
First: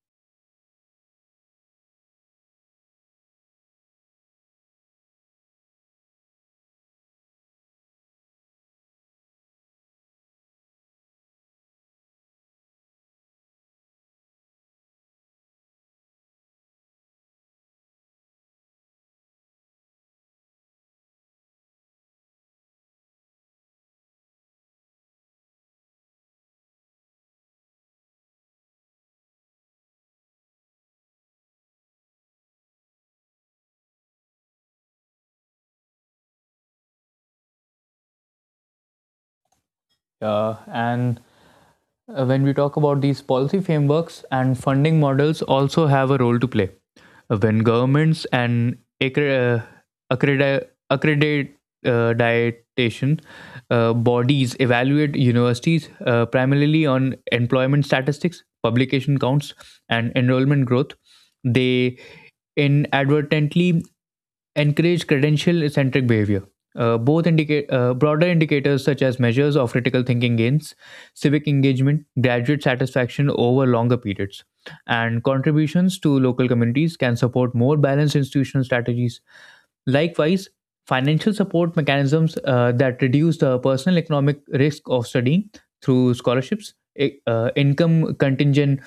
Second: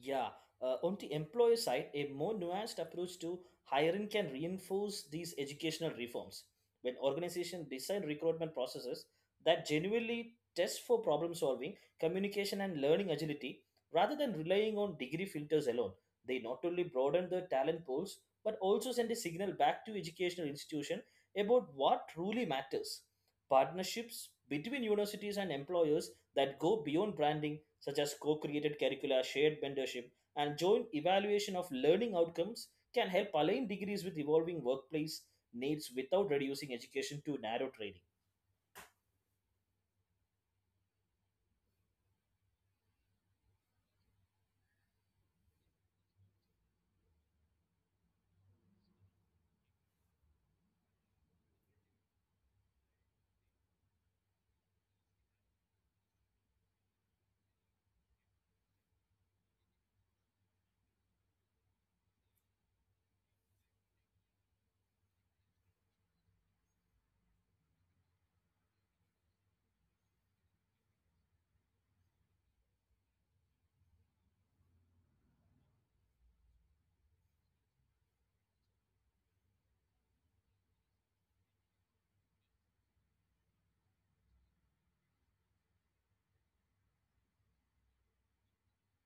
Yeah, on the employer side, a more nuanced approach to hiring can reinforce these educational reforms. When organizations design recruitment processes that genuinely test for problem solving, communication, and learning agility, rather than relying on degree filters alone, they not only broaden the talent pools but also send a signal back to educational institution about what truly matters. Partnerships between universities and employers that go beyond branding, such as co created curricula, shared mentorship, and joint evaluation of learning outcomes, can help align degrees with evolving workplace needs without reducing education to narrow training.
And when we talk about these policy frameworks and funding models, also have a role to play. When governments and accredi- accreditation bodies evaluate universities primarily on employment statistics, publication counts, and enrollment growth, they inadvertently encourage credential centric behavior. Both indicate Broader indicators such as measures of critical thinking gains, civic engagement, graduate satisfaction over longer periods, and contributions to local communities can support more balanced institutional strategies. Likewise, financial support mechanisms that reduce the personal economic risk of studying through scholarships, income contingent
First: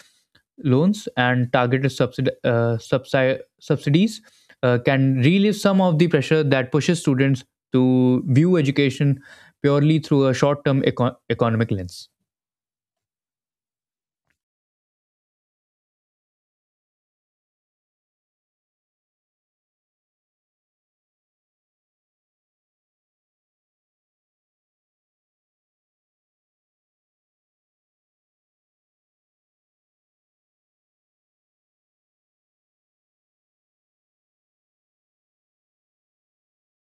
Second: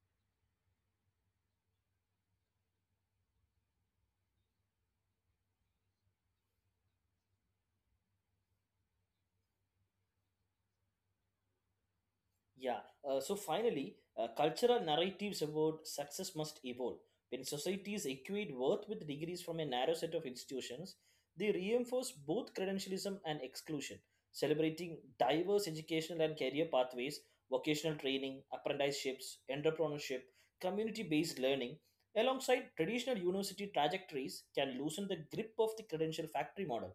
loans, and targeted subsidies can relieve some of the pressure that pushes students to view education purely through a short term economic lens.
Yeah. So finally, cultural narratives about success must evolve. When societies equate worth with degrees from a narrow set of institutions, they reinforce both credentialism and exclusion, celebrating diverse educational and career pathways, vocational training, apprenticeships, entrepreneurship, community based learning. Alongside traditional university trajectories, can loosen the grip of the credential factory model.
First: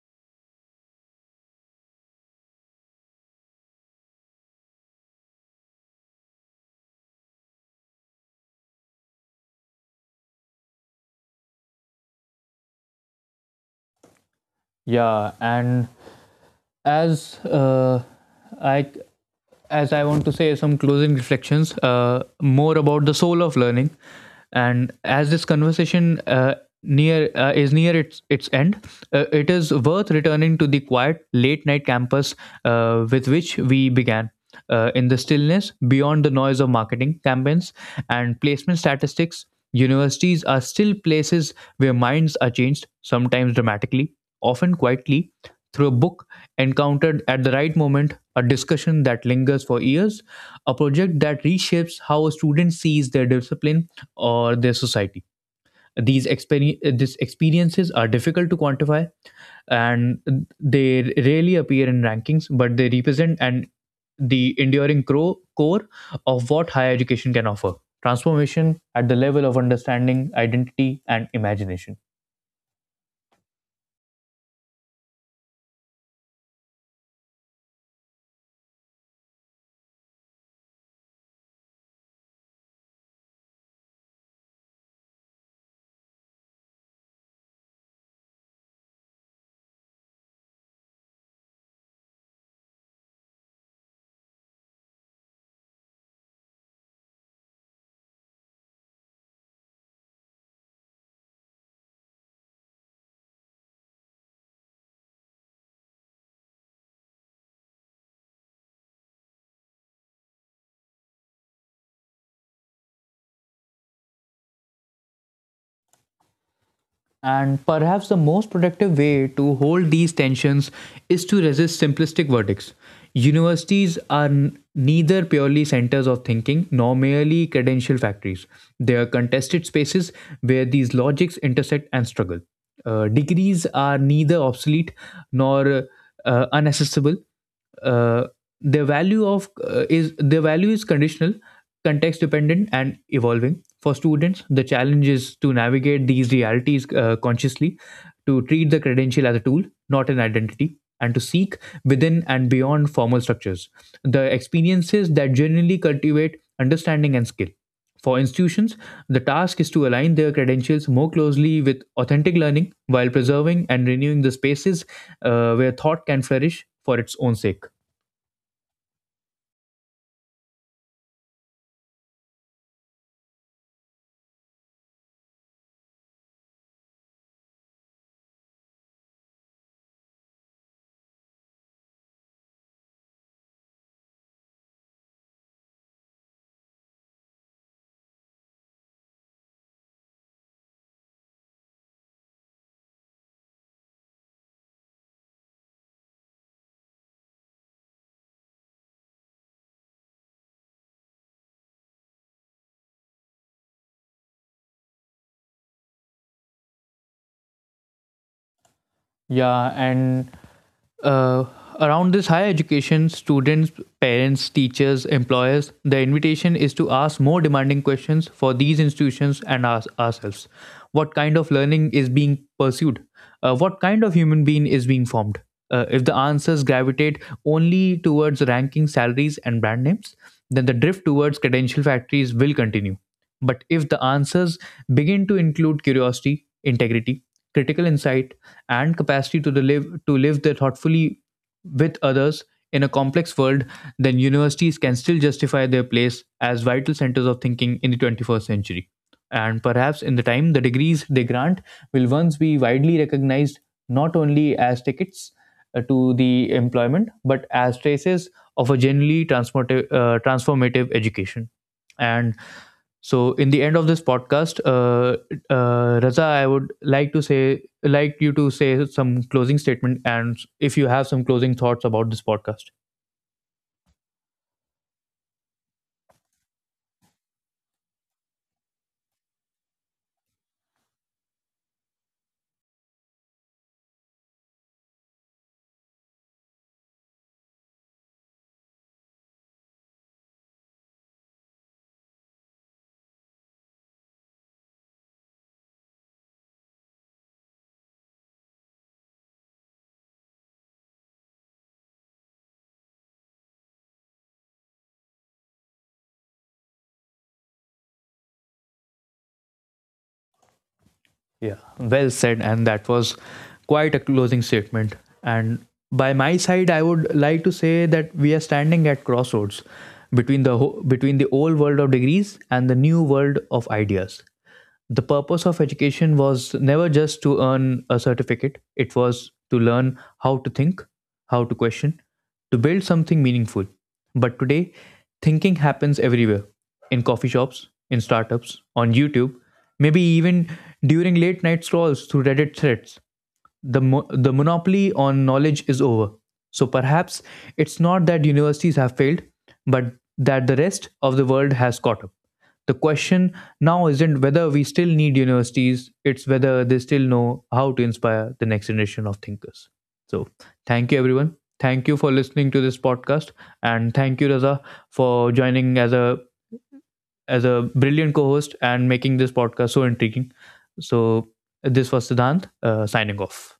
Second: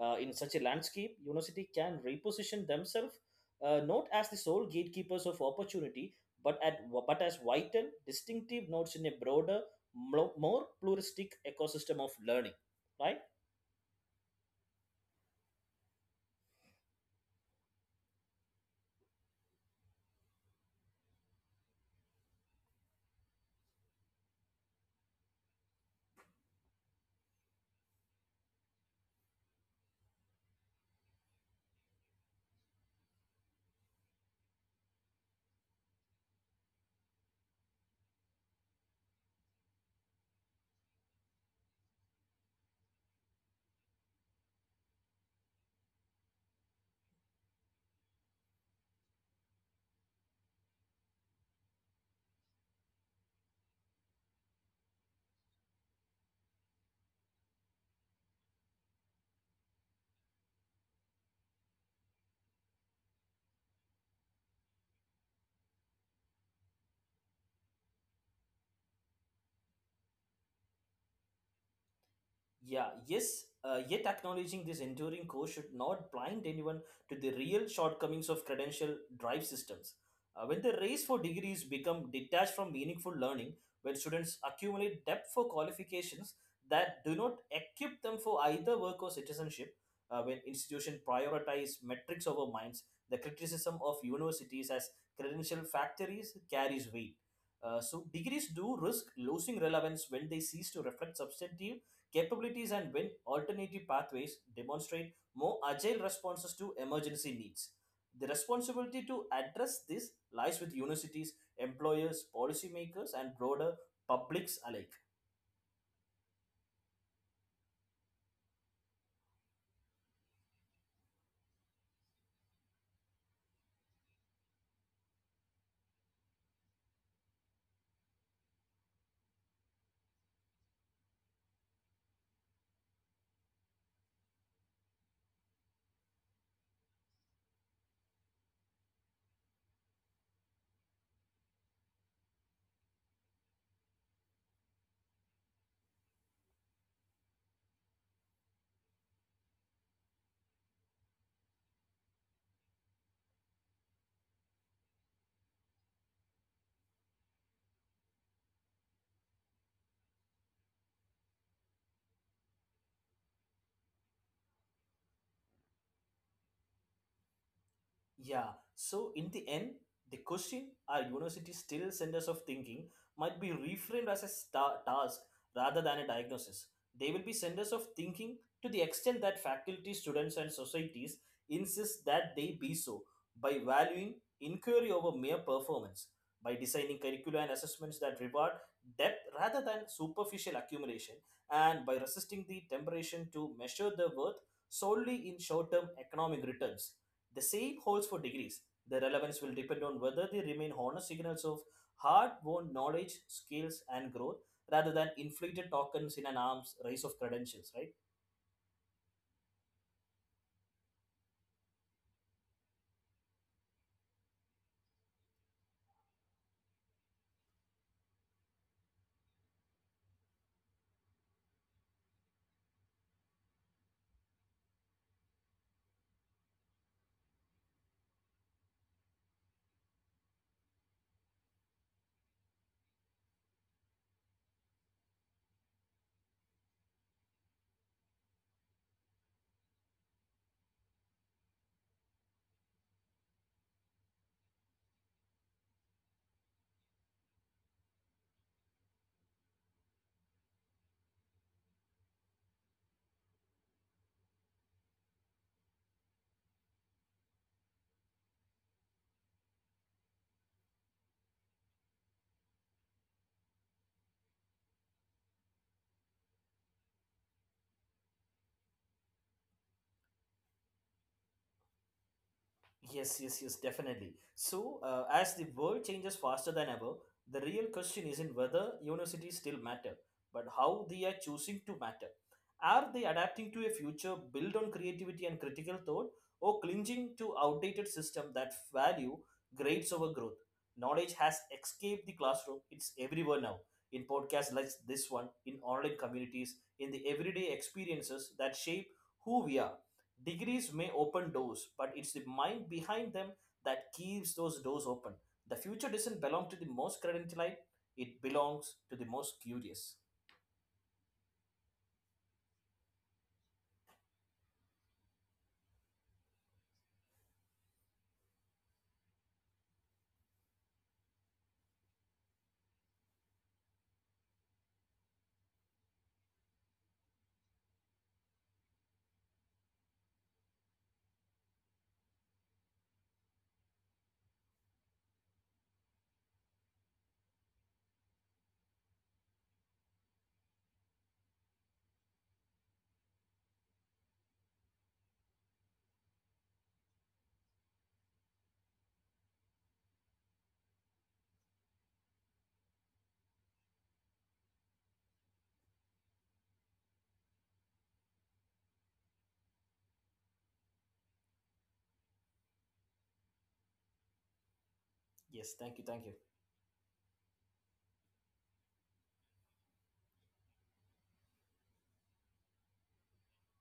In such a landscape, university can reposition themselves not as the sole gatekeepers of opportunity, but as vital, distinctive nodes in a broader, more pluralistic ecosystem of learning. Right?
Yeah, and as I, as I want to say some closing reflections, more about the soul of learning, and as this conversation near is near its end, it is worth returning to the quiet late night campus with which we began. In the stillness beyond the noise of marketing campaigns and placement statistics, universities are still places where minds are changed, sometimes dramatically, often quietly, through a book encountered at the right moment, a discussion that lingers for years, a project that reshapes how a student sees their discipline or their society. These experiences are difficult to quantify and they rarely appear in rankings, but they represent and the enduring core of what higher education can offer, transformation at the level of understanding, identity, and imagination.
Yeah, yes, yet acknowledging this enduring core should not blind anyone to the real shortcomings of credential drive systems. When the race for degrees become detached from meaningful learning, when students accumulate depth for qualifications that do not equip them for either work or citizenship, when institutions prioritize metrics over minds, the criticism of universities as credential factories carries weight. So degrees do risk losing relevance when they cease to reflect substantive capabilities and when alternative pathways demonstrate more agile responses to emergency needs. The responsibility to address this lies with universities, employers, policymakers, and broader publics alike.
And perhaps the most productive way to hold these tensions is to resist simplistic verdicts. Universities are neither purely centers of thinking nor merely credential factories. They are contested spaces where these logics intersect and struggle. Degrees are neither obsolete nor unaccessible. uh, their value is conditional, context dependent and evolving. For students, the challenge is to navigate these realities consciously, to treat the credential as a tool, not an identity, and to seek within and beyond formal structures the experiences that genuinely cultivate understanding and skill. For institutions, the task is to align their credentials more closely with authentic learning while preserving and renewing the spaces where thought can flourish for its own sake.
Yeah, so in the end, the question, are universities still centers of thinking, might be reframed as a task rather than a diagnosis. They will be centers of thinking to the extent that faculty, students, and societies insist that they be so by valuing inquiry over mere performance, by designing curricula and assessments that reward depth rather than superficial accumulation, and by resisting the temptation to measure the worth solely in short term economic returns. The same holds for degrees. Their relevance will depend on whether they remain honest signals of hard won knowledge, skills, and growth rather than inflated tokens in an arms race of credentials, right?
Yeah, and uh, around this higher education, students, parents, teachers, employers, the invitation is to ask more demanding questions for these institutions and ourselves. What kind of learning is being pursued? What kind of human being is being formed? If the answers gravitate only towards ranking salaries and brand names, then the drift towards credential factories will continue. But if the answers begin to include curiosity, integrity, critical insight, and capacity to the live to live there thoughtfully with others in a complex world, then universities can still justify their place as vital centers of thinking in the 21st century. And perhaps in the time, the degrees they grant will once be widely recognized not only as tickets to the employment, but as traces of a generally transformative education. And so, in the end of this podcast, Raza, I would like to say, like you to say some closing statement, and if you have some closing thoughts about this podcast.
Yes, yes, yes, definitely. So, as the world changes faster than ever, the real question isn't whether universities still matter, but how they are choosing to matter. Are they adapting to a future built on creativity and critical thought, or clinging to outdated system that value grades over growth? Knowledge has escaped the classroom; it's everywhere now. In podcasts like this one, in online communities, in the everyday experiences that shape who we are. Degrees may open doors, but it's the mind behind them that keeps those doors open. The future doesn't belong to the most credentialed, it belongs to the most curious.
Yeah, well said, and that was quite a closing statement. And by my side, I would like to say that we are standing at crossroads between the between the old world of degrees and the new world of ideas. The purpose of education was never just to earn a certificate; it was to learn how to think, how to question, to build something meaningful. But today, thinking happens everywhere, in coffee shops, in startups, on YouTube, maybe even during late night scrolls through Reddit threads. The the monopoly on knowledge is over. So perhaps it's not that universities have failed, but that the rest of the world has caught up. The question now isn't whether we still need universities, it's whether they still know how to inspire the next generation of thinkers. So, thank you everyone. Thank you for listening to this podcast and thank you Raza for
Yes,
joining
thank you, thank you.
as a brilliant co-host and making this podcast so intriguing. So, this was Siddhant signing off.